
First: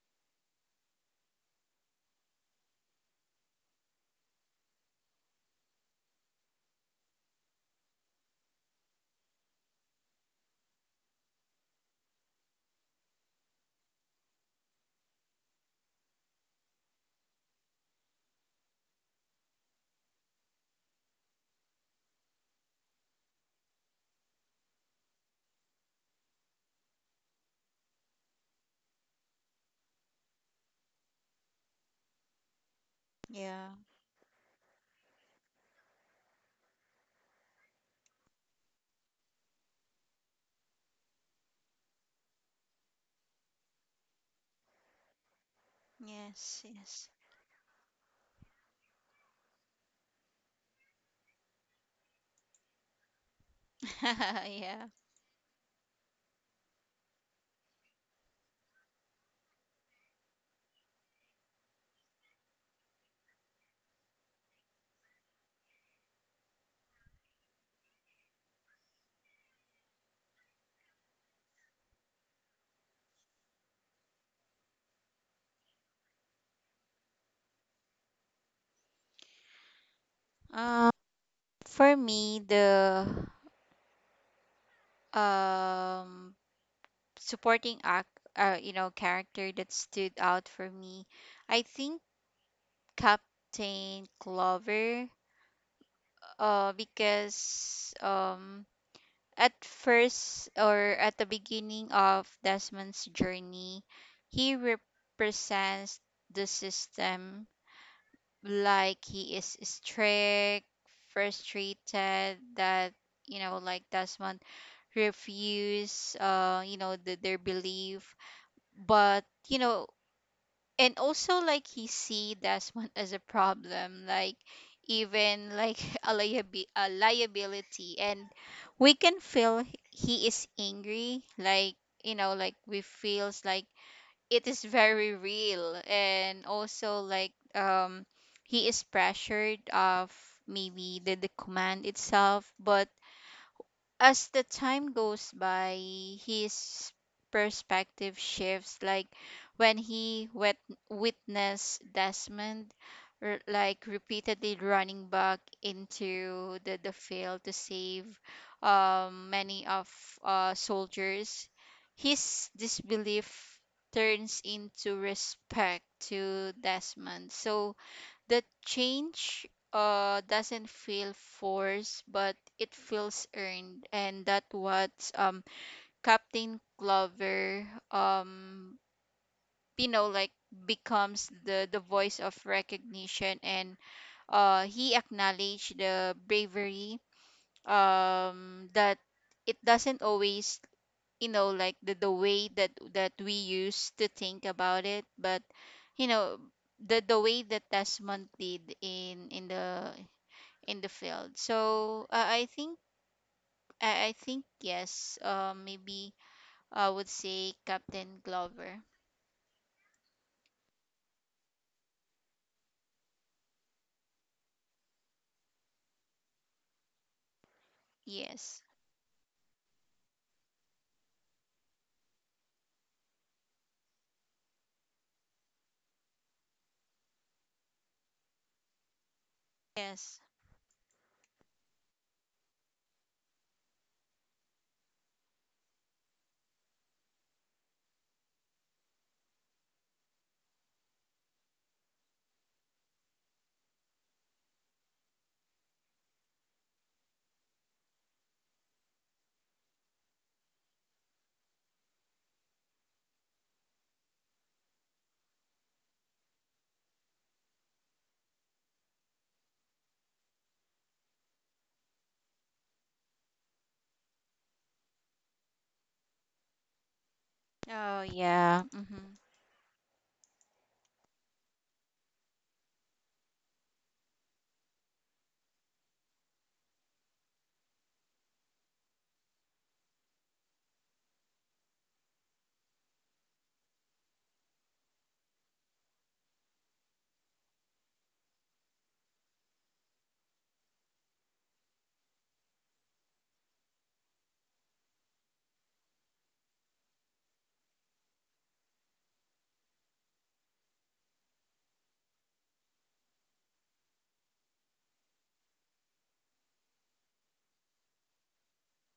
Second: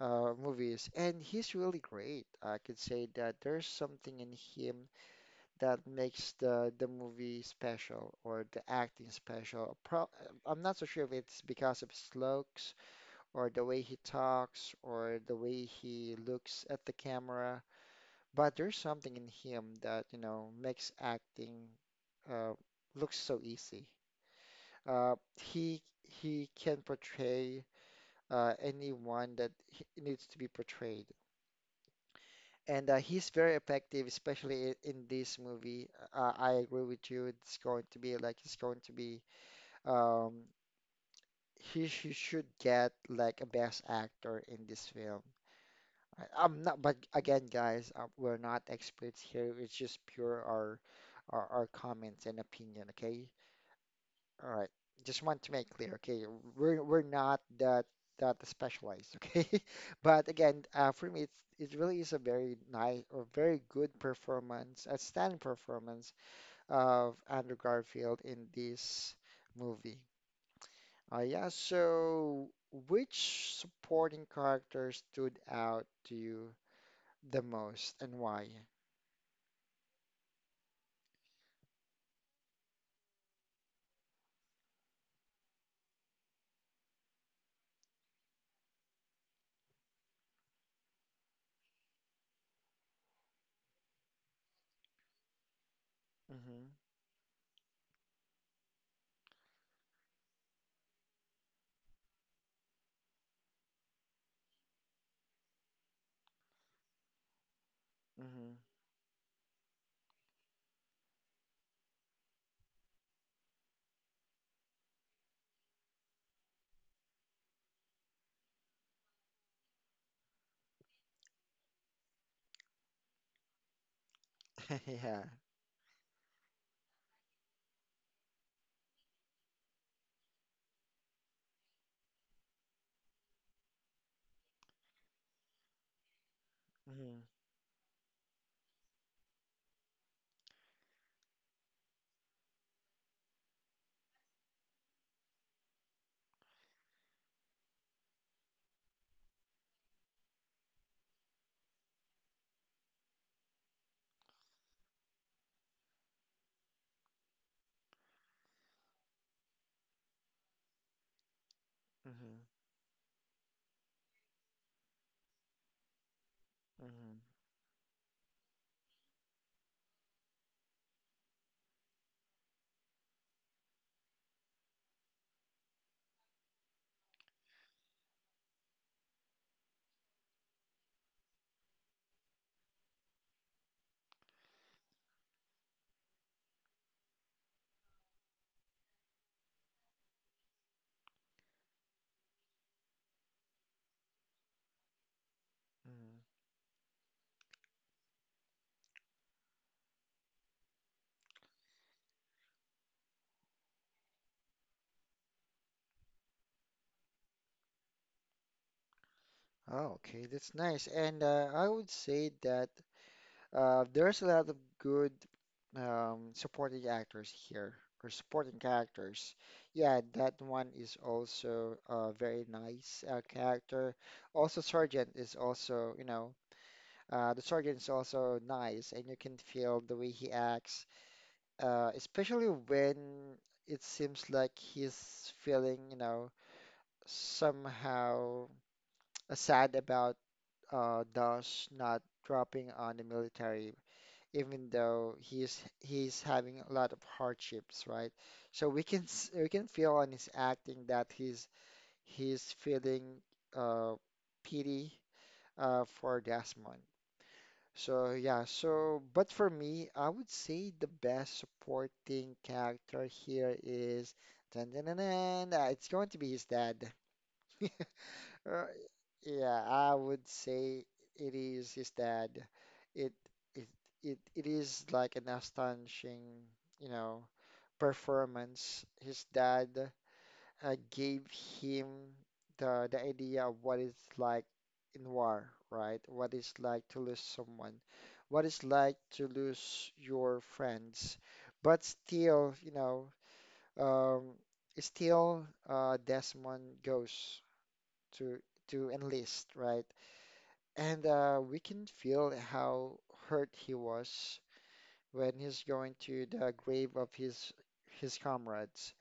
Speaker 1: uh movies, and he's really great. I could say that there's something in him that makes the movie special or the acting special. Pro I'm not so sure if it's because of his looks or the way he talks or the way he looks at the camera, but there's something in him that, you know, makes acting, uh, looks so easy. He can portray anyone that he needs to be portrayed, and he's very
Speaker 2: Yeah.
Speaker 1: effective, especially in this movie. I agree with you. It's going to be like it's going to be. Um, he, should get like a best actor in this film. I'm
Speaker 2: Yes,
Speaker 1: not, but
Speaker 2: yes.
Speaker 1: again, guys, we're not experts here. It's just pure our comments and opinion. Okay. All right.
Speaker 2: Yeah.
Speaker 1: Just want to make clear. Okay, we're not that specialized. Okay. But again, for me, it really is a very nice or very good performance, outstanding performance of Andrew Garfield in this movie. Yeah. So, which supporting character stood out to you the most and why?
Speaker 2: Um, for me, the, um supporting act, you know, character that stood out for me, I think, Captain Clover.
Speaker 1: Mm-hmm.
Speaker 2: Because at first, or at the beginning of Desmond's journey, he represents the system,
Speaker 1: Mm-hmm.
Speaker 2: like he is strict, frustrated that, you know, like Desmond refuse, you know, the, their belief. But, you know, and also, like, he see Desmond as a problem, like,
Speaker 1: Yeah.
Speaker 2: even like, a, a liability. And we can feel he is angry, like, you know, like, we feels like it is very real. And also,
Speaker 1: Mm-hmm.
Speaker 2: like, he is pressured of maybe the command itself. But as the time goes by, his perspective shifts. Like when witnessed Desmond, like repeatedly running back into the field to save many of soldiers,
Speaker 1: Mm-hmm.
Speaker 2: his disbelief turns into respect to
Speaker 1: Mm-hmm.
Speaker 2: Desmond. So the change doesn't feel forced, but it feels earned, and that what Captain Clover, um, you know, like becomes the voice of recognition, and he acknowledged the bravery, that it doesn't always, the way that we used to think about it, but you
Speaker 1: Mm-hmm.
Speaker 2: know, the way that Desmond did in the field. So I think I think yes. Maybe I would say Captain Glover.
Speaker 1: Oh, okay, that's nice. And I would say that there's a lot of good supporting actors here or supporting
Speaker 2: Yes.
Speaker 1: characters. Yeah, that one is also a very nice character. Also, Sergeant is also, you know, the Sergeant is also nice, and you can feel the way
Speaker 2: Yes.
Speaker 1: he acts, especially when it seems like he's feeling, you know, somehow sad about Dash not dropping on the military, even though he's having a lot of hardships, right? So we can we can feel on his acting that he's feeling uh, pity for Desmond. So yeah, so but for me, I would say the best supporting character here is dun, dun, dun, dun, it's going to be his dad.
Speaker 2: Oh
Speaker 1: Uh,
Speaker 2: yeah. Mm-hmm.
Speaker 1: yeah, I would say it is his dad. It it it is like an astonishing, you know, performance. His dad, I gave him the idea of what it's like in war, right? What it's like to lose someone, what it's like to lose your friends. But still, you know, um, still, Desmond goes to enlist, right? And we can feel how hurt he was when he's going to the grave of his comrades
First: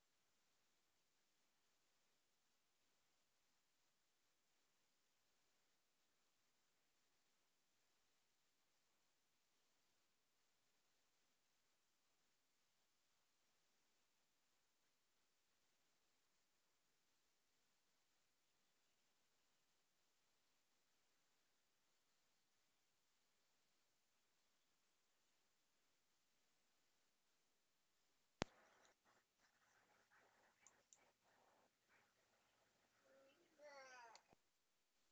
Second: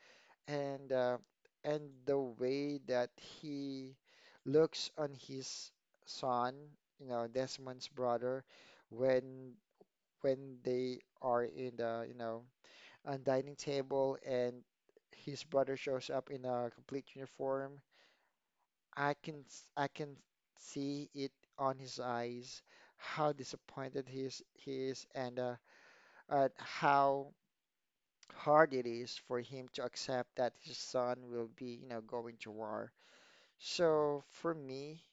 Speaker 1: and uh, and the way that he looks on his son, you know, Desmond's brother, when they are in the, you know, on dining table and his brother shows up in a complete uniform. I can I can see it on his eyes how disappointed he is and at how hard it is for him to accept that his son will be, you know, going to war. So for me,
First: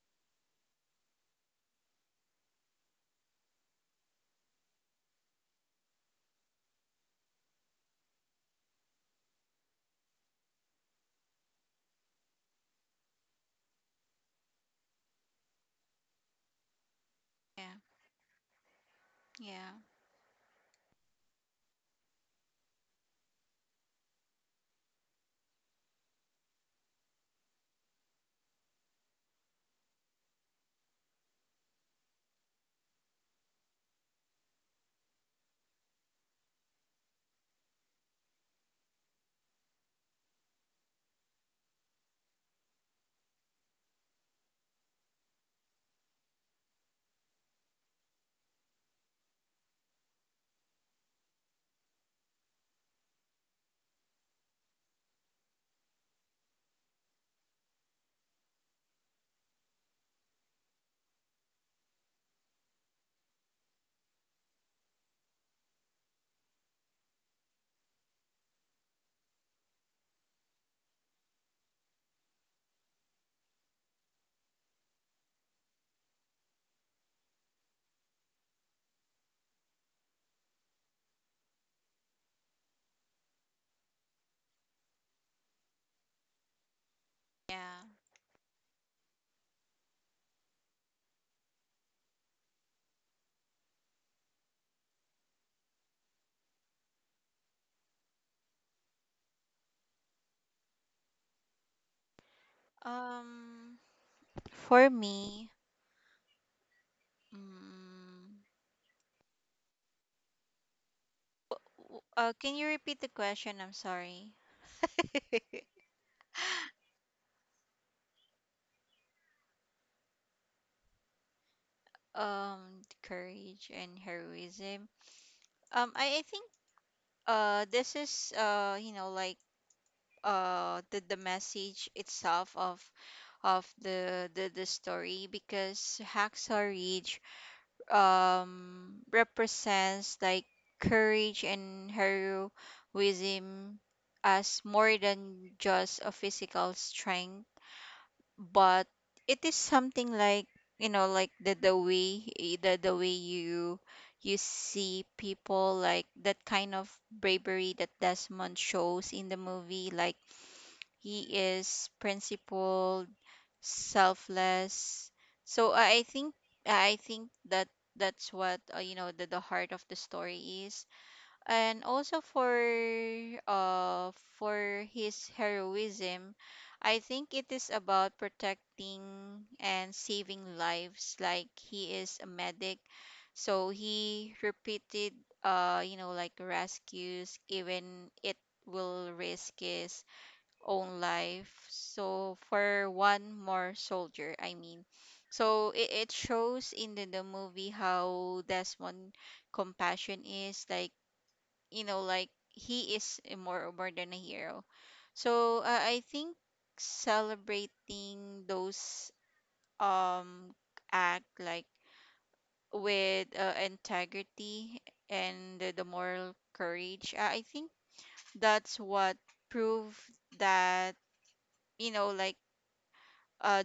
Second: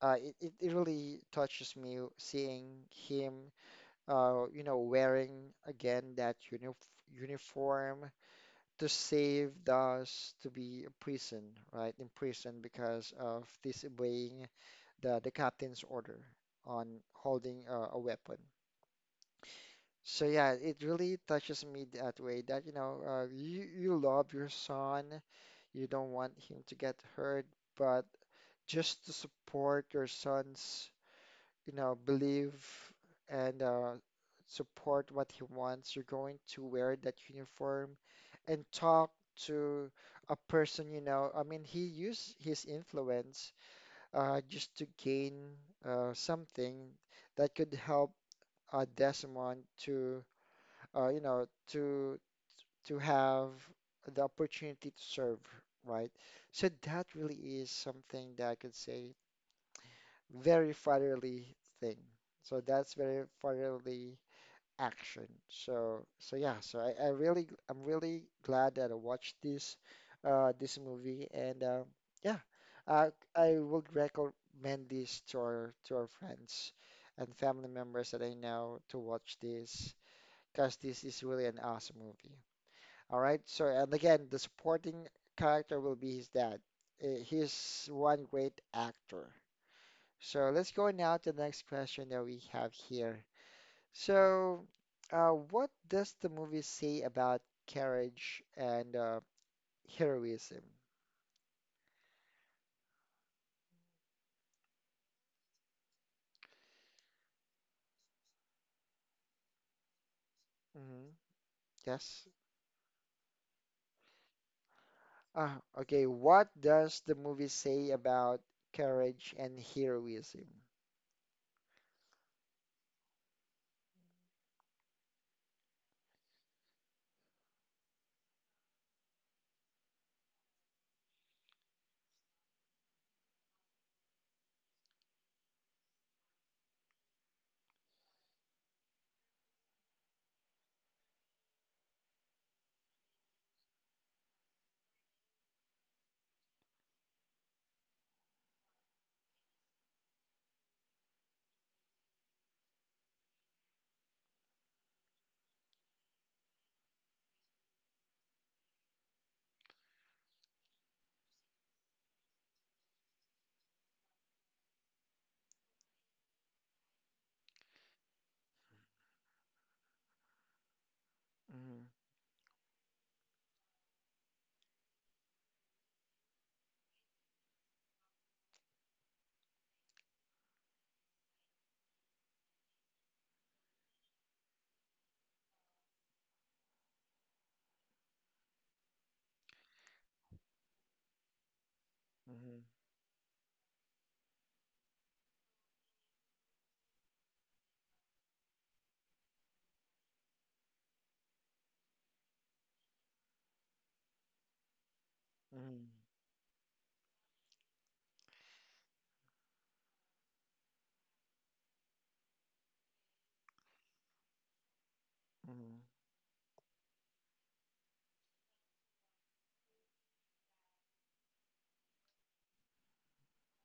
Speaker 1: it really touches me seeing him, you know, wearing again that uniform to save us to be in prison, right? In prison because of disobeying the, captain's order on holding
Speaker 2: Yeah.
Speaker 1: a weapon.
Speaker 2: Yeah.
Speaker 1: So yeah, it really touches me that way that, you know, you love your son, you don't want him to get hurt, but just to support your son's, you know, believe and support what he wants, you're going to wear that uniform and talk to a person, you know. I mean, he used his influence, just to gain, something that could help, Desmond to, you know, to have the opportunity to serve, right? So that really is something that I could say, very fatherly thing. So that's very fatherly action. So yeah, so I really, I'm really glad that I watched this this movie and yeah, I I would recommend this to our friends and family members that I know to watch this, because this is really an awesome movie. All right, so and again, the supporting character will be his dad. Uh,
Speaker 2: Yeah.
Speaker 1: He's one great actor. So let's go now to the next question that we have here. So what does the movie say about courage and heroism?
Speaker 2: Um, for me, mm,
Speaker 1: Hmm. Yes.
Speaker 2: can you repeat the question? I'm sorry.
Speaker 1: Ah, okay. What does the movie say about courage and heroism?
Speaker 2: um, courage and heroism. I think this is the message itself of the story because Hacksaw Ridge represents like courage and heroism as more than just a physical strength, but it is something like the way the way you see people, like that kind of bravery that Desmond shows in the movie. Like he is principled, selfless. So I think I think that that's what, the heart of the story is, and
Speaker 1: Hmm.
Speaker 2: also uh for his heroism, I think it is about protecting and saving lives. Like he is a medic, so he repeated you know like rescues even it will risk his own life. So
Speaker 1: Hmm.
Speaker 2: for one more soldier, I mean. So it shows in the movie how Desmond compassion is like, you know, like he is a more than a hero. So
Speaker 1: Hmm.
Speaker 2: I think celebrating those um act like with integrity and
Speaker 1: Hmm.
Speaker 2: the moral courage, I think that's what prove that you know like uh,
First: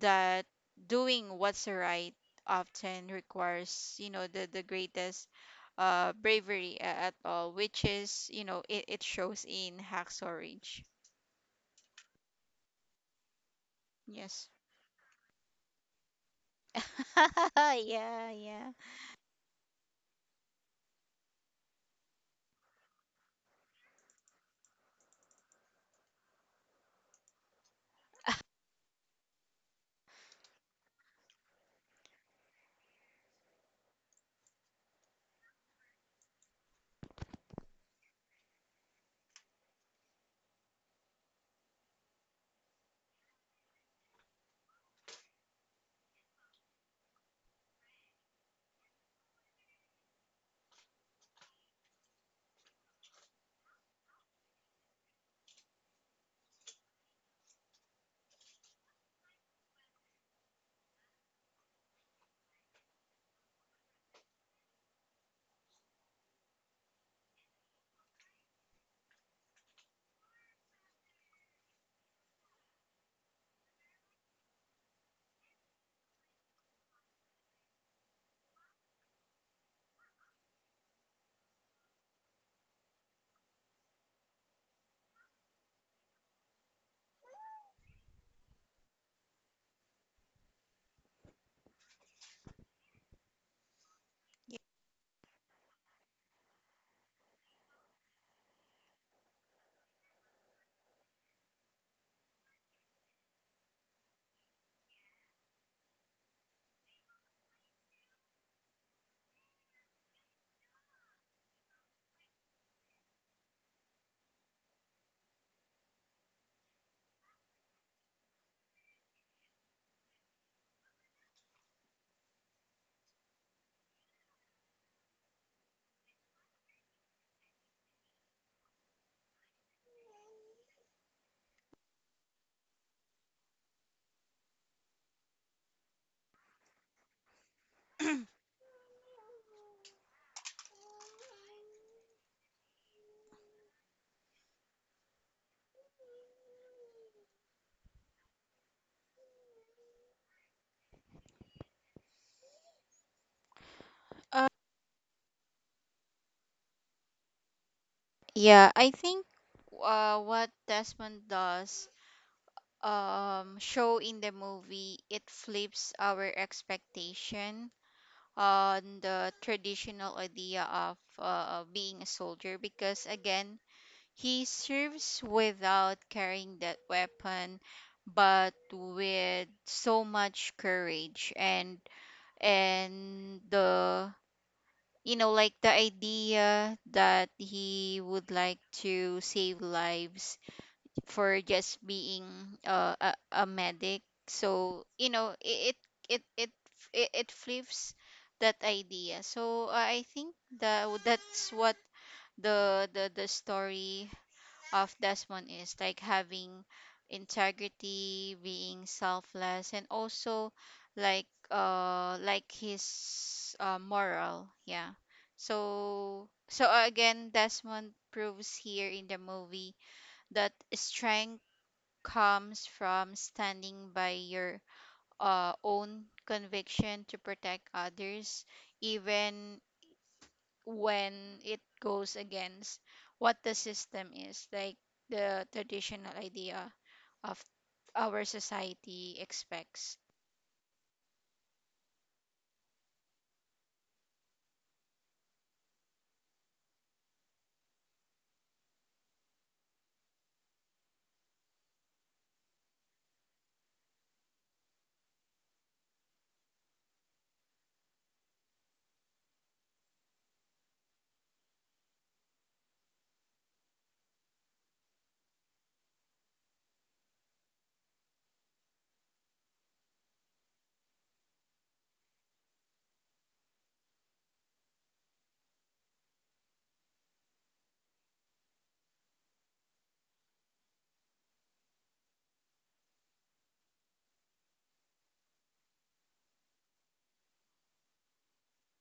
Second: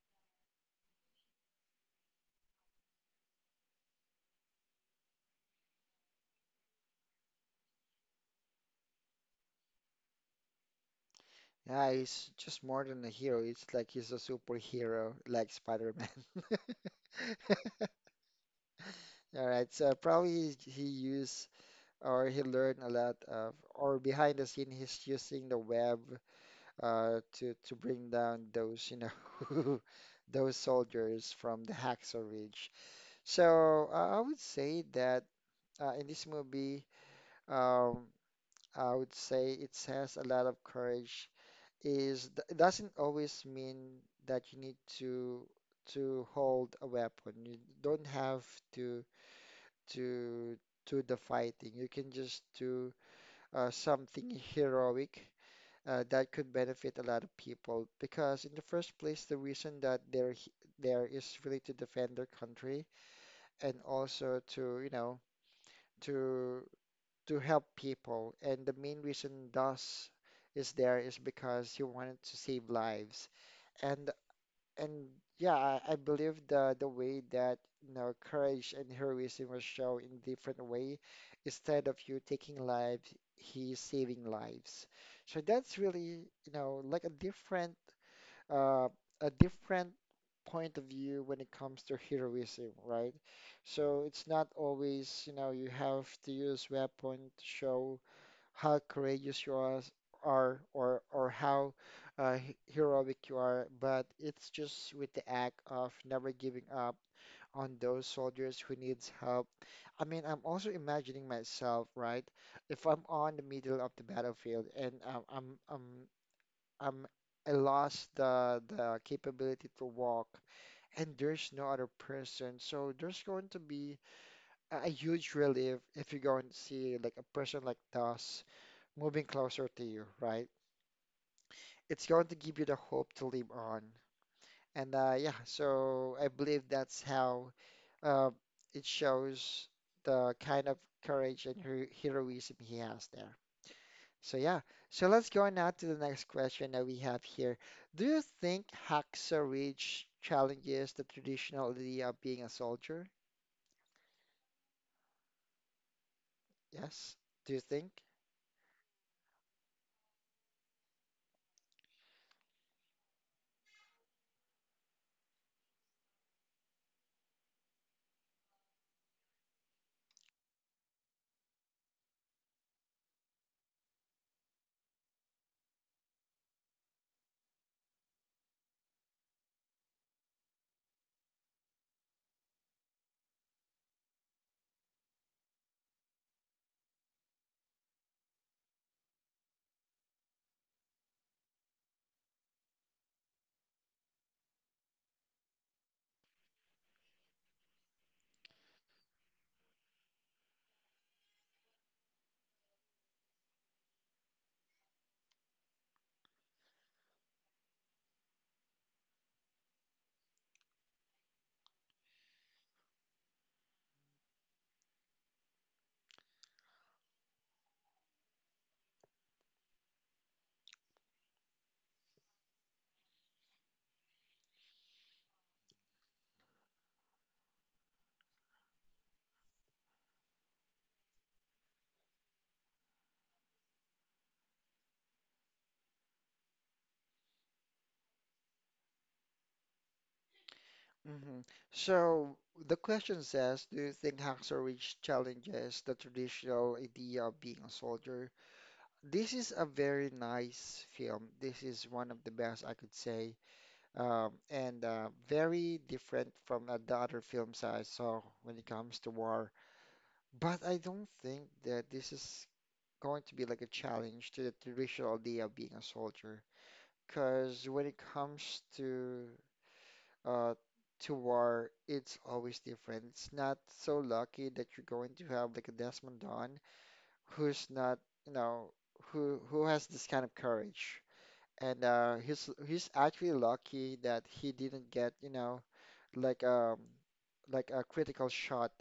Speaker 2: that doing what's right often requires, you know, the greatest bravery at all, which is, you know, it shows in Hacksaw Ridge.
Speaker 1: Yeah, he's just more than a hero. It's like he's a
Speaker 2: Yes.
Speaker 1: superhero, like Spider-Man.
Speaker 2: Yeah, yeah.
Speaker 1: All right, so probably he used or he learned a lot of, or behind the scene, he's using the web to bring down those, you know, those soldiers from the Hacksaw Ridge. So I would say that in this movie, um, I would say it has a lot of courage. It doesn't always mean that you need to hold a weapon. You don't have to to to the fighting. You can just do something heroic that could benefit a lot of people. Because in the first place, the reason that there is really to defend their country and also to, you know, to to help people. And the main reason DOS is there is because he wanted to save lives. And and yeah, I believe the way that you know courage and heroism was shown in different way, instead of you taking lives, he's saving lives. So that's really you know like uh, a different point of view when it comes to heroism, right? So it's not always you know you have to use weapon to show how courageous you are or how heroic you are, but it's just with the act of never giving up on those soldiers who needs help. I mean, I'm also imagining myself, right? If I'm on the middle of the battlefield and I'm I lost the capability to walk and there's no other person, so there's going to be a huge relief if you're going to see like a person like us moving closer to you, right? It's going to give you the hope to live on. And yeah, so I believe that's how uh, it shows the kind of courage and heroism he has there. So yeah, so let's go on now to the next question that we have here. Do you think Hacksaw Ridge challenges the traditional idea of being a soldier?
Speaker 2: uh,
Speaker 1: Yes. Do you think?
Speaker 2: yeah I think what Desmond does show in the movie, it flips our expectation on the traditional idea of being a soldier because again, he serves without carrying that weapon, but with so much courage and the, you know, like the idea that he would like to save lives for just being a medic. So you know it it it flips that idea. So I think that that's what the story of Desmond is like, having integrity, being selfless, and also like his moral. Yeah. So so again, Desmond proves here in the movie that strength comes from standing by your own conviction to protect others, even when it goes against what the system is, like the traditional idea of our society expects.
Speaker 1: Hmm. So the question says, do you think Hacksaw challenges the traditional idea of being a soldier? This is a very nice film. This is one of the best I could say, and very different from the other films I saw when it comes to war. But I don't think that this is going to be like a challenge to the traditional idea of being a soldier. Because when it comes uh, to war, it's always different. It's not so lucky that you're going to have like a Desmond Dawn who's not, you know, who has this kind of courage. And he's actually lucky that he didn't get, you know, like um like a critical shot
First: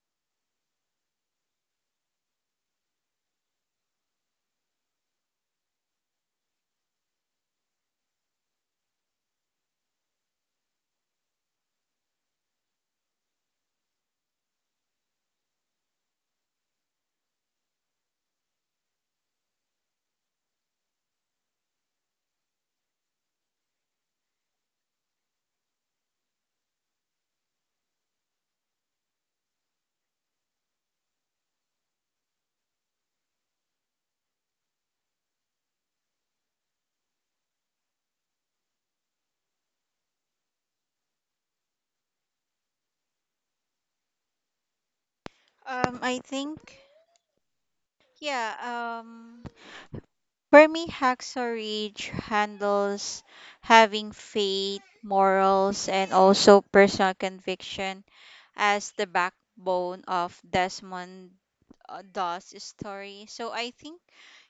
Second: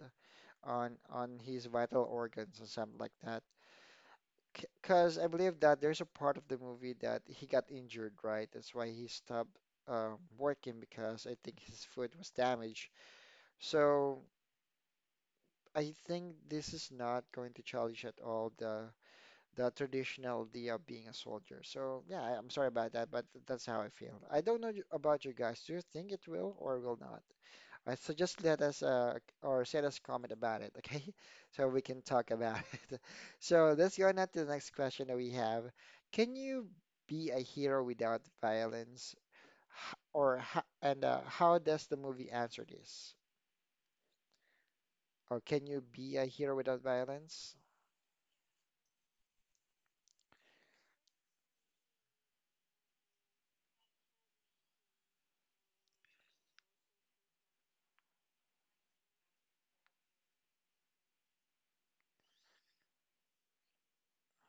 Speaker 1: on his vital organs or something like that. Because I believe that there's a part of the movie that he got injured, right? That's why he stopped uh, working because I think his foot was damaged so I think this is not going to challenge at all the traditional idea of being a soldier. So yeah, I'm sorry about that, but that's how I feel. I don't know about you guys. Do you think it will or will not? I so just let us or send us comment about it, okay? So we can talk about it. So let's go on to the next question that we have. Can you be a hero without violence? H- Or ho- and How does the movie answer this? Or can you be
Speaker 2: I
Speaker 1: a hero
Speaker 2: think,
Speaker 1: without violence?
Speaker 2: yeah, um, for me, Hacksaw Ridge handles having faith, morals, and also personal conviction as the backbone of Desmond Doss' story. So I think,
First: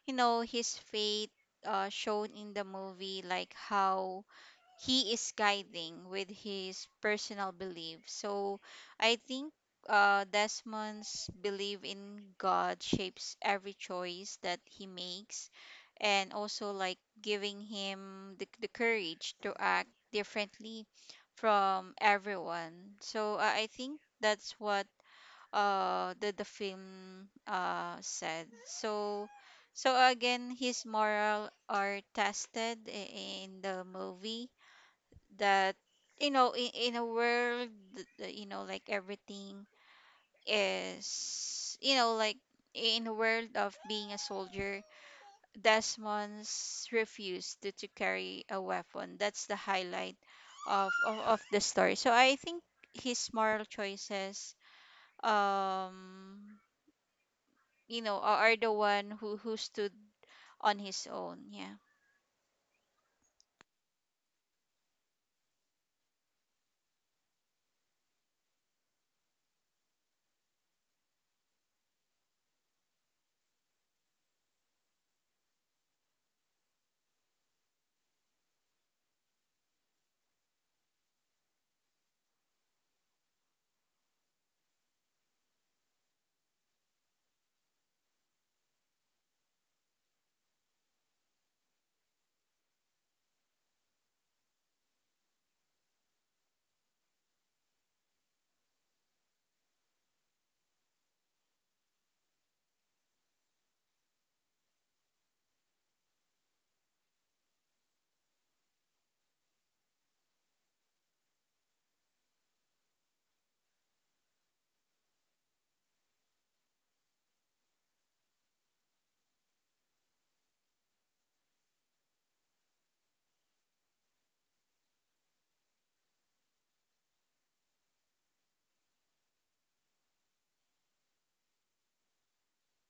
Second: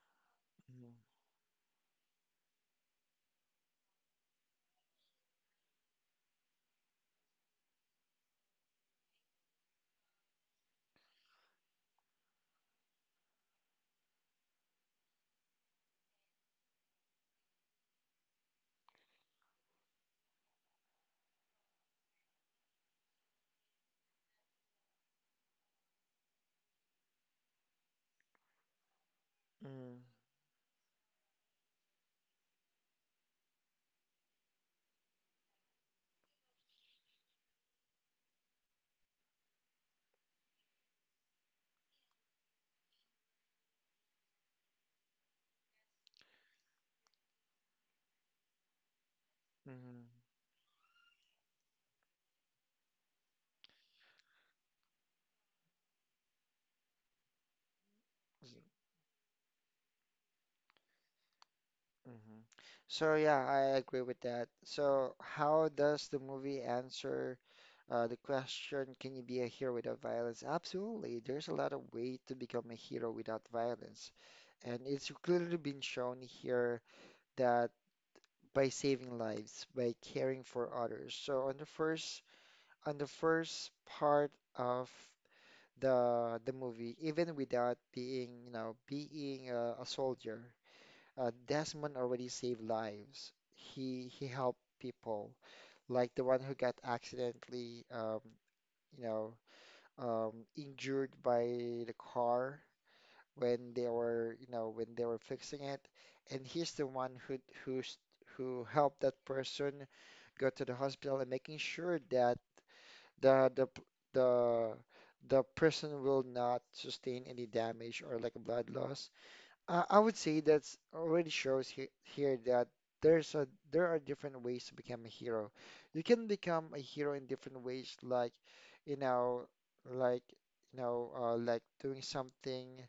Speaker 2: you know, his
Speaker 1: Mm,
Speaker 2: faith shown in the movie, like how he is guiding with his personal belief. So I think Desmond's belief in God shapes every choice that he makes, and also like giving him the courage to act differently from everyone. So I think that's what the film said. So
Speaker 1: mm,
Speaker 2: so again, his moral are tested in the movie that, you know, in a world you know like everything is, you know, like in a world of being a soldier, Desmond's refused to carry a weapon. That's the
Speaker 1: mm-hmm.
Speaker 2: highlight of, of the story. So I think his moral choices um you know are the one who stood on his own. Yeah.
Speaker 1: So yeah, I agree with that. So how does the movie answer the question, can you be a hero without violence? Absolutely. There's a lot of way to become a hero without violence. And it's clearly been shown here that by saving lives, by caring for others. So on the first part of the movie, even without being, you know, being a soldier Desmond already saved lives. He helped people, like the one who got accidentally, you know, um, injured by the car when they were, you know, when they were fixing it. And he's the one who who's who helped that person go to the hospital and making sure that the the the person will not sustain any damage or like a blood loss. I would say that's already shows he here that there's a there are different ways to become a hero. You can become a hero in different ways, like you know, like you know, like doing something,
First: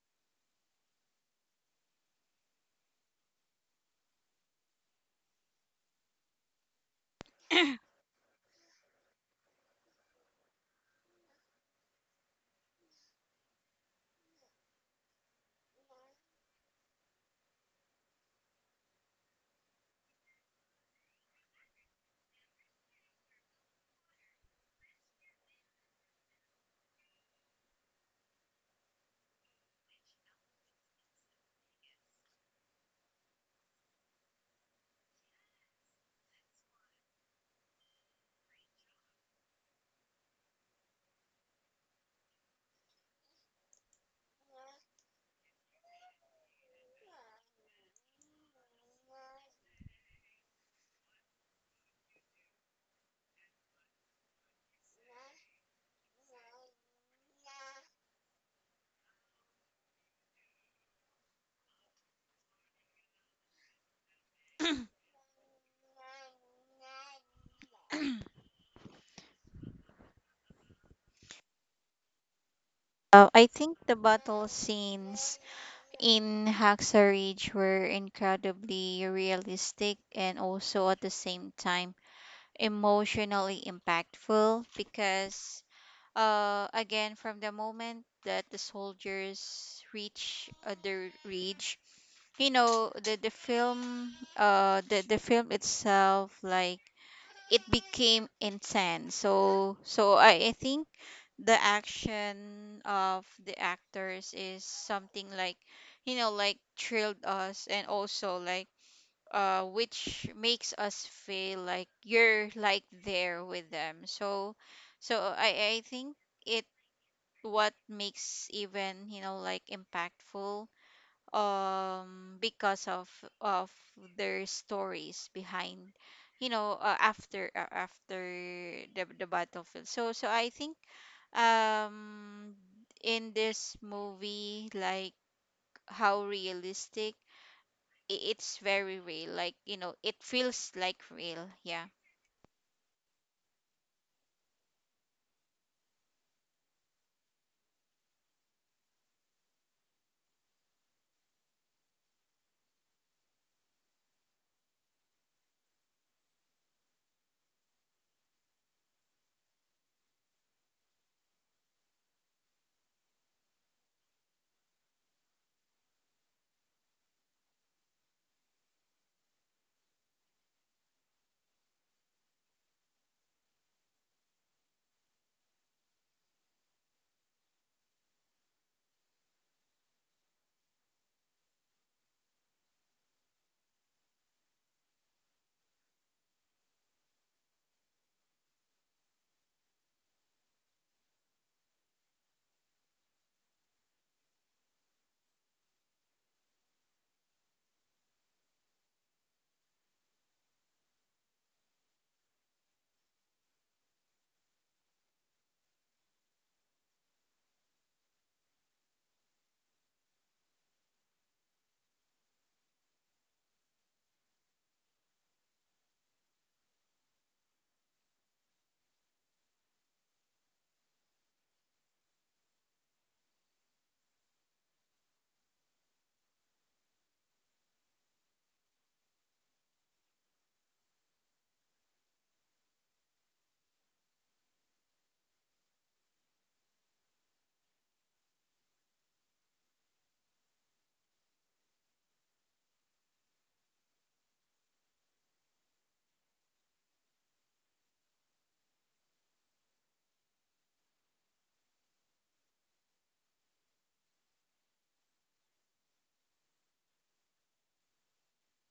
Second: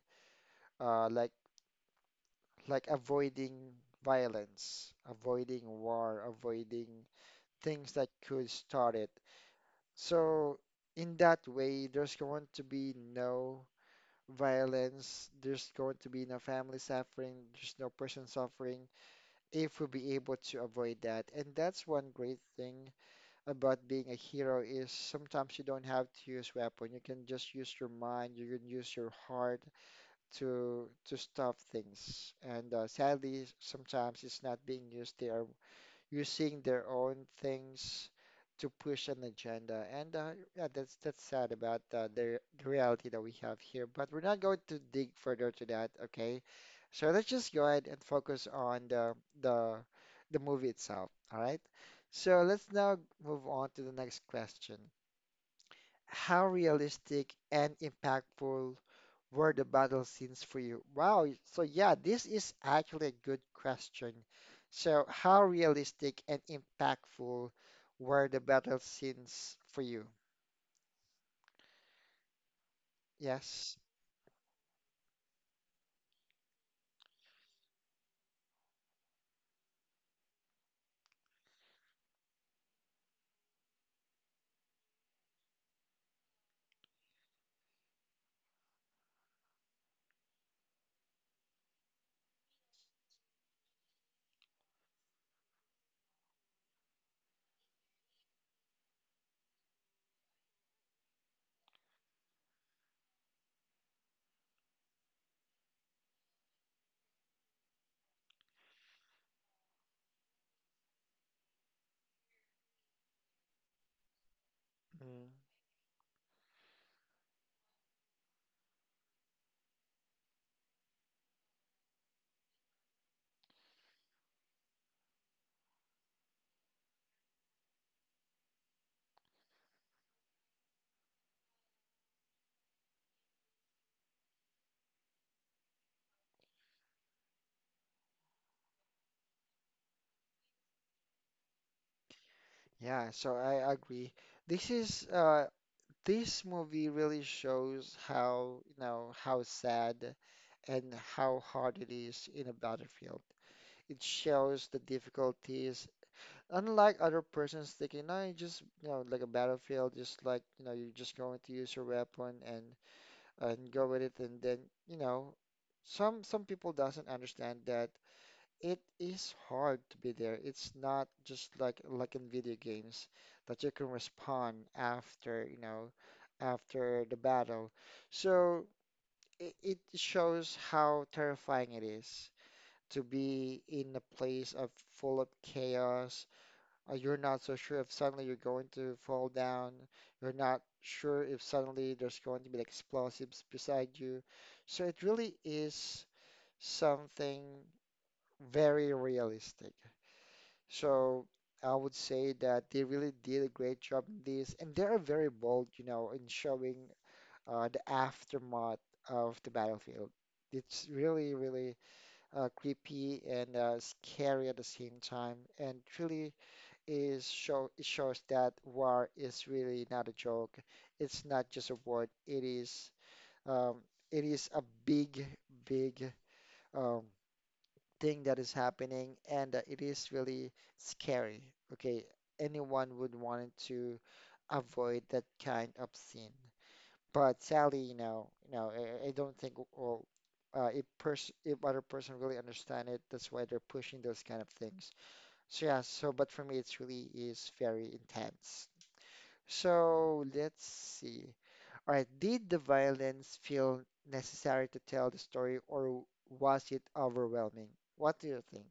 Speaker 1: like avoiding violence, avoiding war, avoiding things that could start it. So in that way, there's going to be no violence. There's going to be no family suffering. There's no person suffering if we'll be able to avoid that. And that's one great thing about being a hero is sometimes you don't have to use weapon. You can just use your mind, you can use your heart to stop things. And sadly, sometimes it's not being used. They are using their own things to push an agenda. And yeah, that's sad about the reality that we have here. But we're not going to dig further to that, okay? So let's just go ahead and focus on the the the movie itself. All right. So let's now move on to the next question. How realistic and impactful were the battle scenes for you? Wow. So yeah, this is actually a good question. So how realistic and impactful were the battle scenes for you?
Speaker 2: I think
Speaker 1: Yes.
Speaker 2: the battle scenes in Hacksaw Ridge were incredibly realistic and also at the same time emotionally impactful because, again, from the moment that the soldiers reach the ridge, you know, the film itself, like it became intense. So so I think the action of the actors is something like, you know, like thrilled us, and also like which makes us feel like you're like there with them. So so
Speaker 1: Mm.
Speaker 2: I think it, what makes even, you know, like impactful because of of their stories behind, you know, after the battlefield. So so I think um in this movie, like how realistic it's very real, like, you know, it feels like real. Yeah.
Speaker 1: Yeah, so I agree. This is this movie really shows how, you know, how sad and how hard it is in a battlefield. It shows the difficulties Unlike other persons thinking, no, you just, you know, like a battlefield, just like, you know, you're just going to use your weapon and go with it and then, you know, some people doesn't understand that it is hard to be there. It's not just like in video games that you can respond after, you know, after the battle. So it shows how terrifying it is to be in a place of full of chaos you're not so sure if suddenly you're going to fall down. You're not sure if suddenly there's going to be like explosives beside you. So it really is something very realistic. So I would say that they really did a great job in this, and they are very bold, you know, in showing the aftermath of the battlefield. It's really, really creepy and scary at the same time, and truly is show it shows that war is really not a joke. It's not just a word. Um, it is a big, big um, thing that is happening, and it is really scary. Okay, anyone would want to avoid that kind of scene. But sadly, you know, I don't think well, if person if other person really understand it, that's why they're pushing those kind of things. So yeah, so but for me, it's really is very intense. So let's see. All right, did the violence feel necessary to tell the story, or was it overwhelming? What do you think?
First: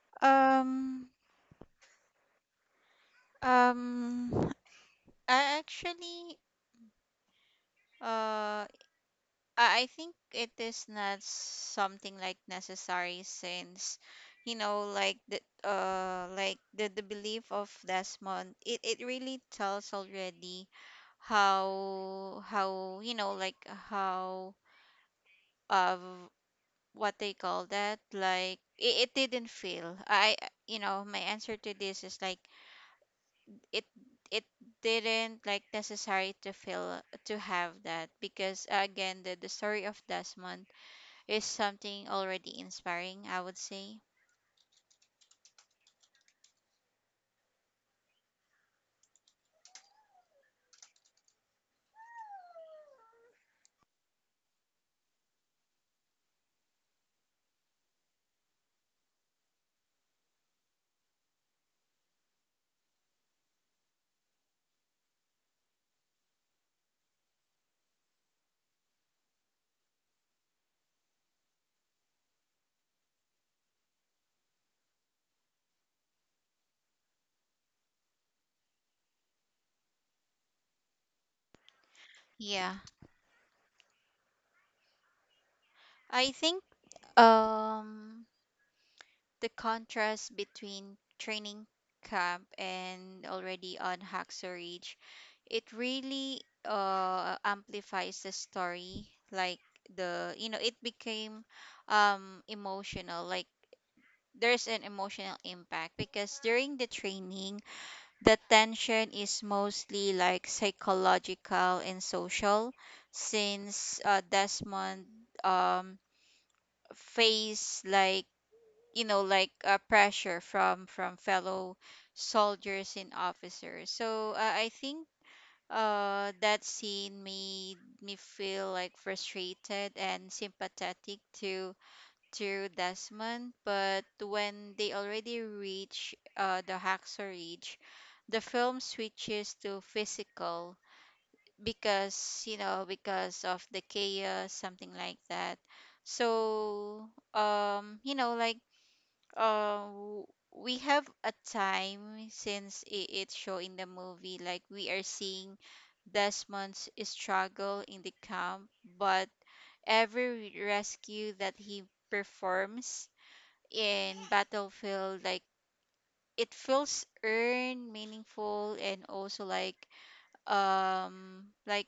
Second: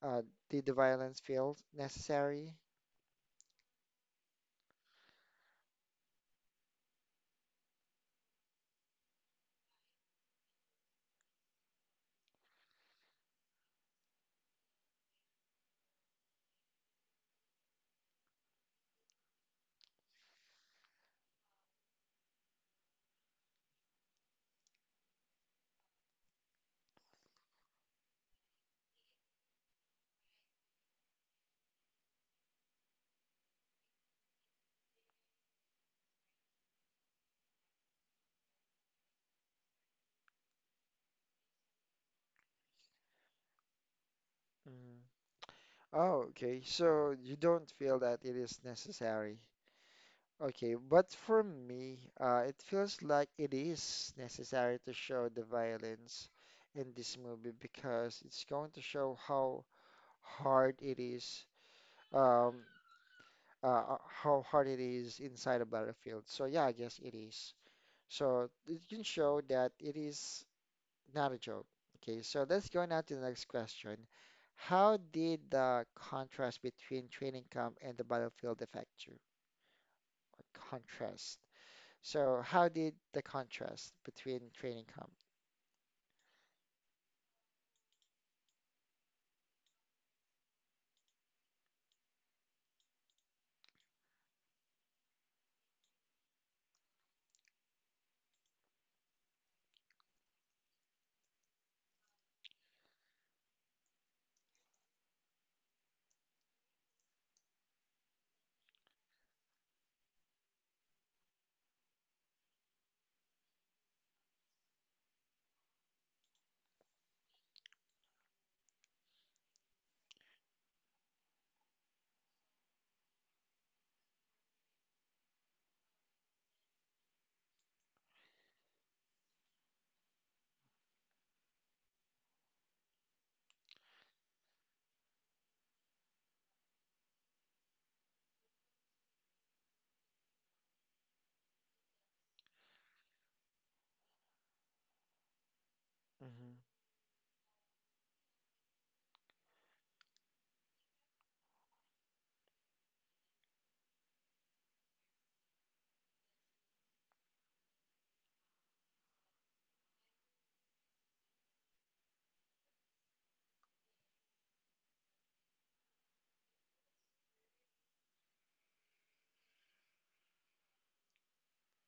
Speaker 1: Uh, did the
Speaker 2: um
Speaker 1: violence feel necessary?
Speaker 2: um I actually uh I think it is not something like necessary, since you know like the the belief of Desmond, it really tells already how you know like how of what they call that like it didn't feel. I You know, my answer to this is like it it didn't like necessary to feel to have that because again, the story of Desmond is something already inspiring, I would say.
Speaker 1: Mm. Oh, okay. So you don't feel that it is necessary. Okay, but for me, it feels like it is necessary to show the violence in this movie because it's going to show how hard it is um, how hard it is inside a battlefield. So yeah, I guess it is. So it can show that it is not a joke. Okay, so let's go now to the next question. How did the contrast between training camp and the battlefield affect you? Or contrast. So how
Speaker 2: Yeah.
Speaker 1: did the contrast between training camp?
Speaker 2: I think um the contrast between training camp and already on Hacksaw Ridge, it really amplifies the story. Like the, you know, it became emotional. Like there's an emotional impact because during the training, the tension is mostly like psychological and social, since Desmond um face like, you know, like pressure from fellow soldiers and officers. So I think that scene made me feel like frustrated and sympathetic to Desmond. But when they already reach the Haxor Ridge, the film switches to physical because, you know, because of the chaos, something like that.
Speaker 1: Hmm.
Speaker 2: So you know, like uh, w- we have a time since it's show in the movie, like we are seeing Desmond's struggle in the camp, but every rescue that he performs in Battlefield, like it feels earned, meaningful, and also like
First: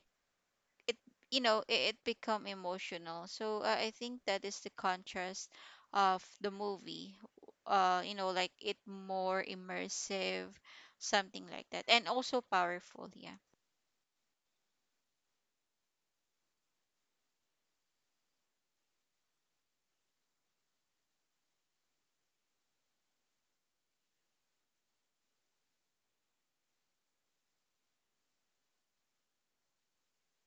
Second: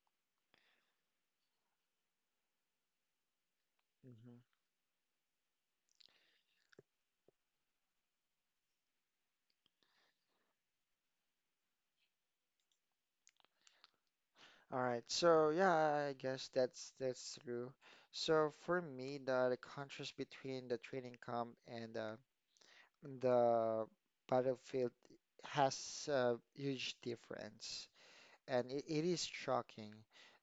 Speaker 2: it you know it, it become emotional. So I think that is the contrast of the movie. You know, like it more immersive, something like that, and also powerful. Yeah.
Speaker 1: All right. So yeah, I guess that's true. So for me, the contrast between the training camp and the Battlefield has a huge difference, and it is shocking.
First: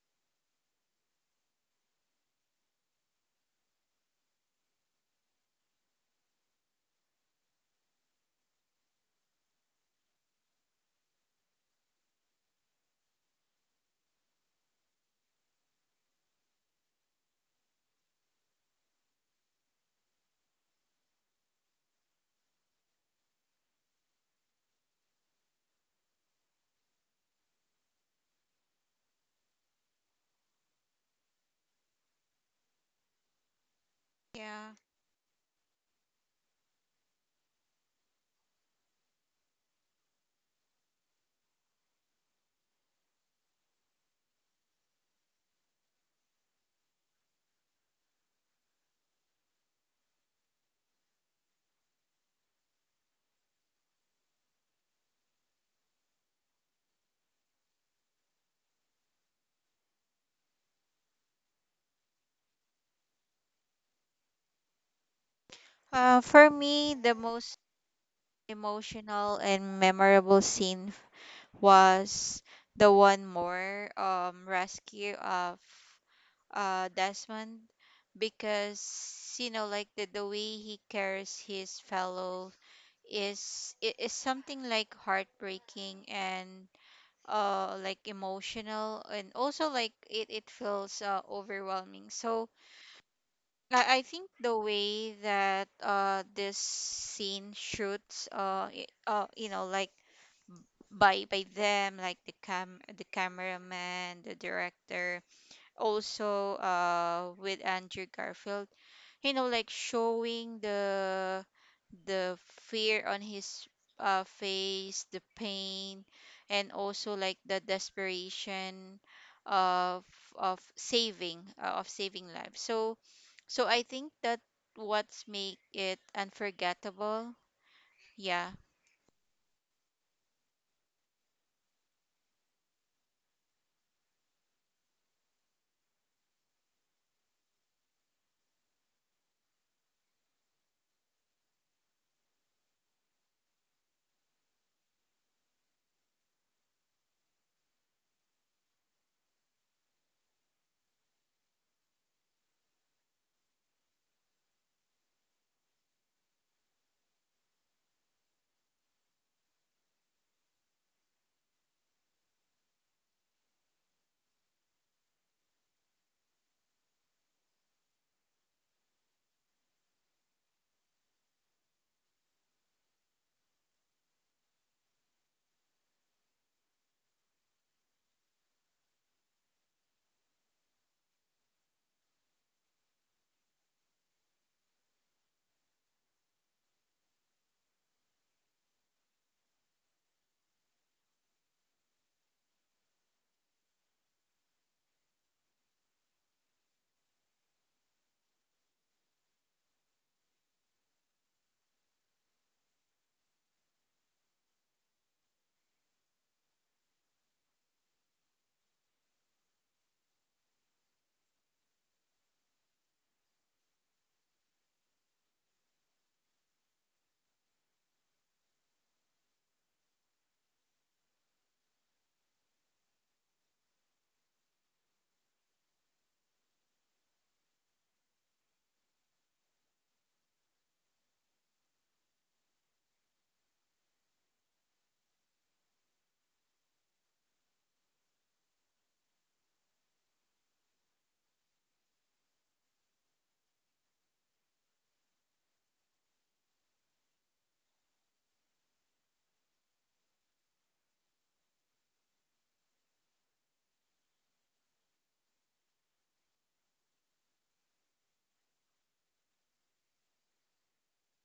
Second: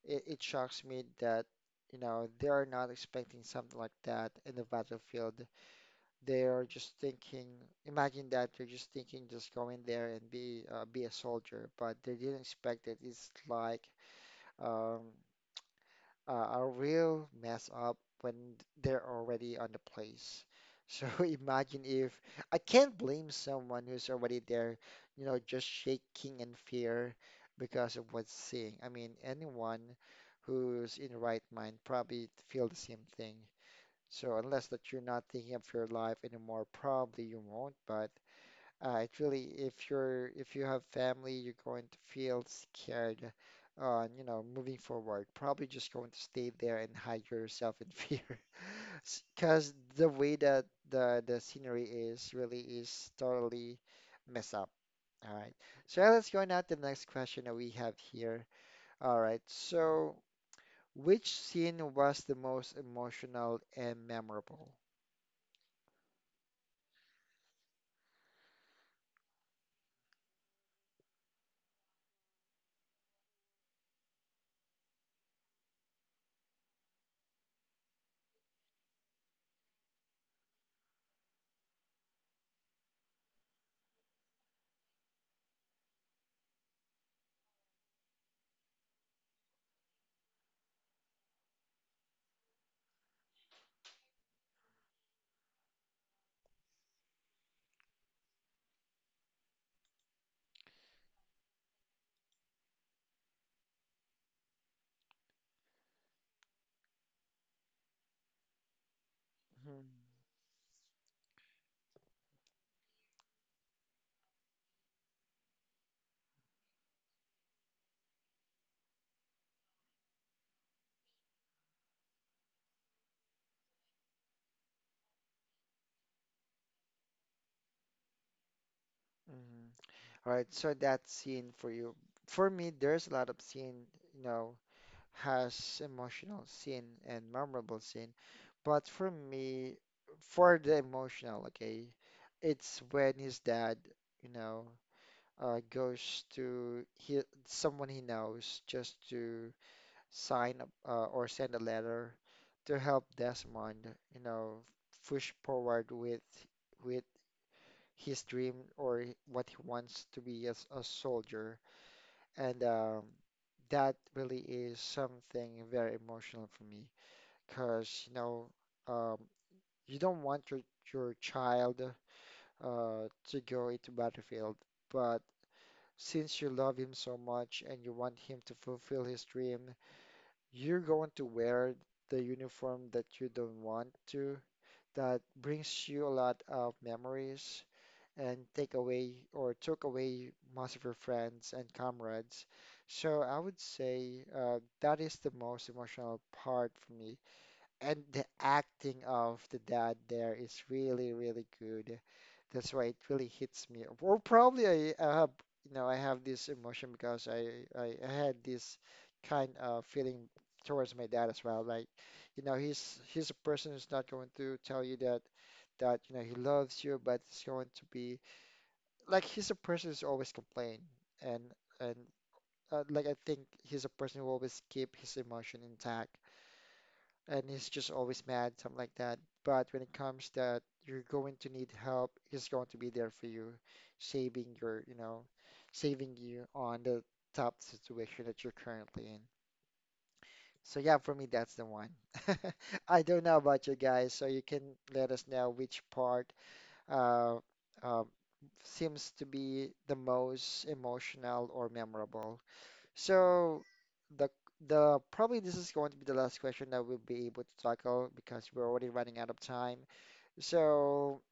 Speaker 1: It shocks me that, you know, they are not expecting something like that in the Battlefield. They are just thinking, imagine that they're just thinking, just go in there and be a soldier, but they didn't expect it. It's like um, a real mess up when they're already on the place. So imagine if I can't blame someone who's already there, you know, just shaking in fear because of what's seeing. I mean, anyone who's in right mind probably feel the same thing. So unless
Speaker 2: Yeah.
Speaker 1: that you're not thinking of your life anymore, probably you won't. But it really, if you're if you have family, you're going to feel scared on, you know, moving forward. Probably just going to stay there and hide yourself in fear. Because the way that the scenery is really is totally messed up. All right. So yeah, let's go now to the next question that we have here. All right. So which scene was the most emotional and memorable?
Speaker 2: For me, the most emotional and memorable scene was the one more rescue of Desmond, because you know like the way he cares his fellow is, it is something like heartbreaking and emotional, and also like it feels overwhelming. So I think the way that this scene shoots you know like b- by by them, like the cameraman, the director, also with Andrew Garfield, you know like
Speaker 1: Mhm.
Speaker 2: showing the the fear on his face, the pain, and also like the desperation of saving of saving lives. So so I think that what's make it unforgettable. Yeah.
Speaker 1: Mhm. All right, so that scene for you. For me, there's a lot of scene, you know, has emotional scene and memorable scene. But for me, for the emotional, okay, it's when his dad, you know, goes to he, someone he knows just to sign up or send a letter to help Desmond, you know, push forward with his dream or what he wants to be as a soldier. And that really is something very emotional for me because, you know, um, you don't want your child uh, to go into battlefield, but since you love him so much and you want him to fulfill his dream, you're going to wear the uniform that you don't want to. That brings you a lot of memories and take away or took away most of your friends and comrades. So I would say that is the most emotional part for me. And the acting of the dad there is really, really good. That's why it really hits me. Or probably I have, you know, I have this emotion because I had this kind of feeling towards my dad as well. Like, you know, he's a person who's not going to tell you that you know he loves you, but it's going to be like he's a person who's always complain and and like I think he's a person who always keep his emotion intact and he's just always mad, something like that. But when it comes that you're going to need help, he's going to be there for you, saving your, you know, saving you on the tough situation that you're currently in. So yeah, for me that's the one. I don't know about you guys, so you can let us know which part uh, uh, seems to be the most emotional or memorable. So the the probably this is going to be the last question that we'll be able to tackle because we're already running out of time. So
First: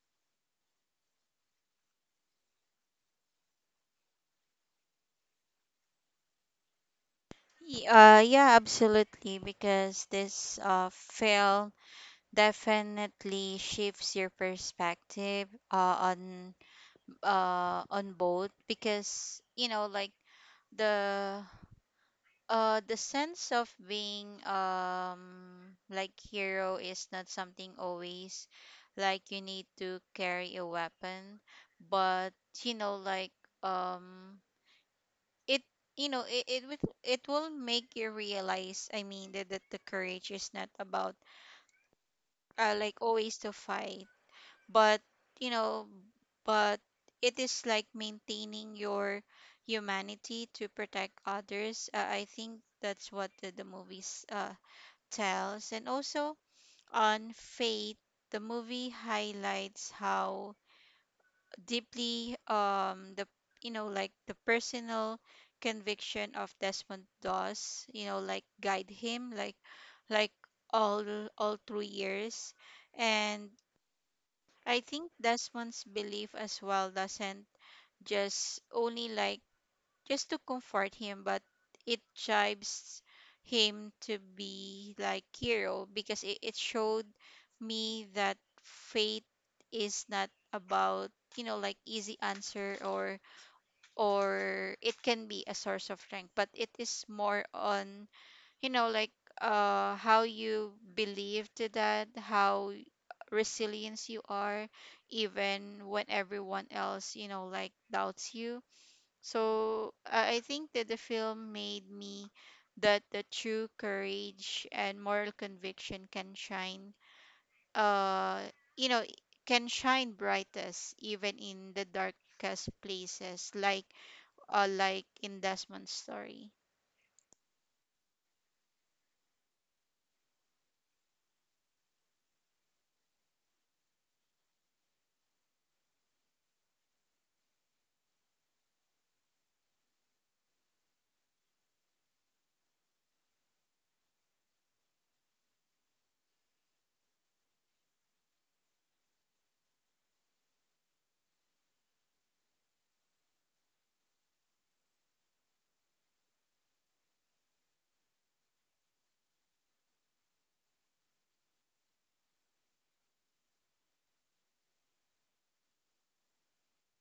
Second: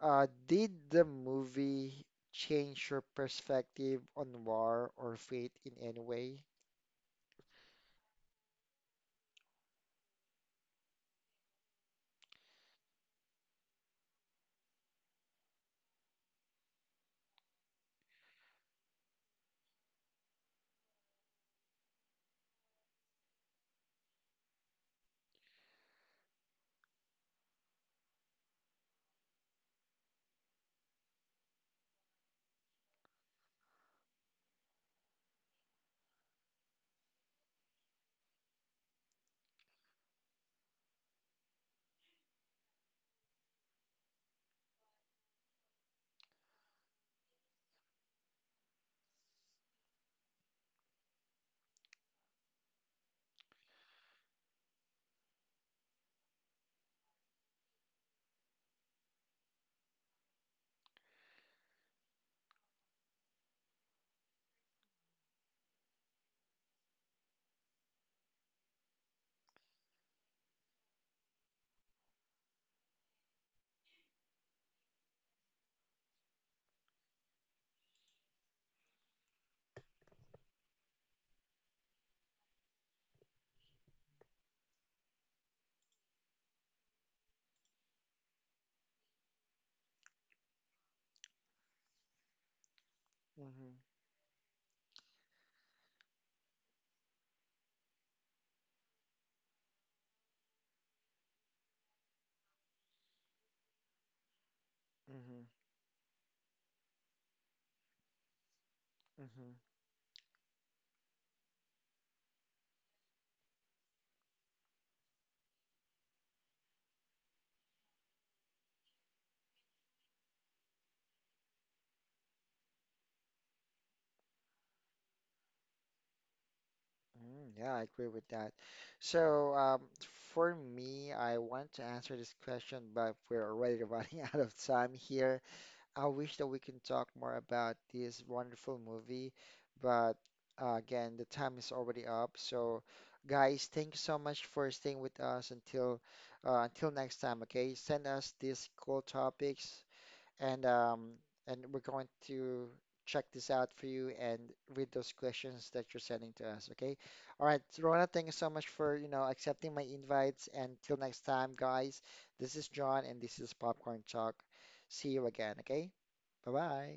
Speaker 1: did the movie change your perspective on war or fate in any way?
Speaker 2: Yeah, absolutely, because this film definitely shifts your perspective on both, because you know like the the sense of being like hero is not something always like you need to carry a weapon, but you know like um it, you know, it will make you realize, I mean, that, that the courage is not about like always to fight, but you know but it is like maintaining your humanity to protect others. I think that's what the movies tells. And also on faith, the movie highlights how deeply the you know like the personal conviction of Desmond Does, you know, like guide him, like like all through years. And I think Desmond's belief as well doesn't just only like just to comfort him, but it chives him to be like hero, because it showed me that faith is not about, you know, like easy answer,
Speaker 1: Mm-hmm.
Speaker 2: or it can be a source of strength, but it is more on, you know, like how you believe to that, how resilience you are
Speaker 1: Mm-hmm.
Speaker 2: even when everyone else, you know, like doubts you.
Speaker 1: Mm-hmm.
Speaker 2: So I think that the film made me that the true courage and moral conviction can shine uh you know can shine brightest even in the darkest places, like in Desmond's story.
Speaker 1: Mm, yeah, I agree with that. So, for me, I want to answer this question, but we're already running out of time here. I wish that we can talk more about this wonderful movie, but again, the time is already up. So, guys, thank you so much for staying with us until next time. Okay, send us these cool topics and um, and we're going to check this out for you and read those questions that you're sending to us. Okay. All right, Rona, thank you so much for, you know, accepting my invites. And till next time, guys, this is John and this is Popcorn Talk. See you again. Okay. Bye bye.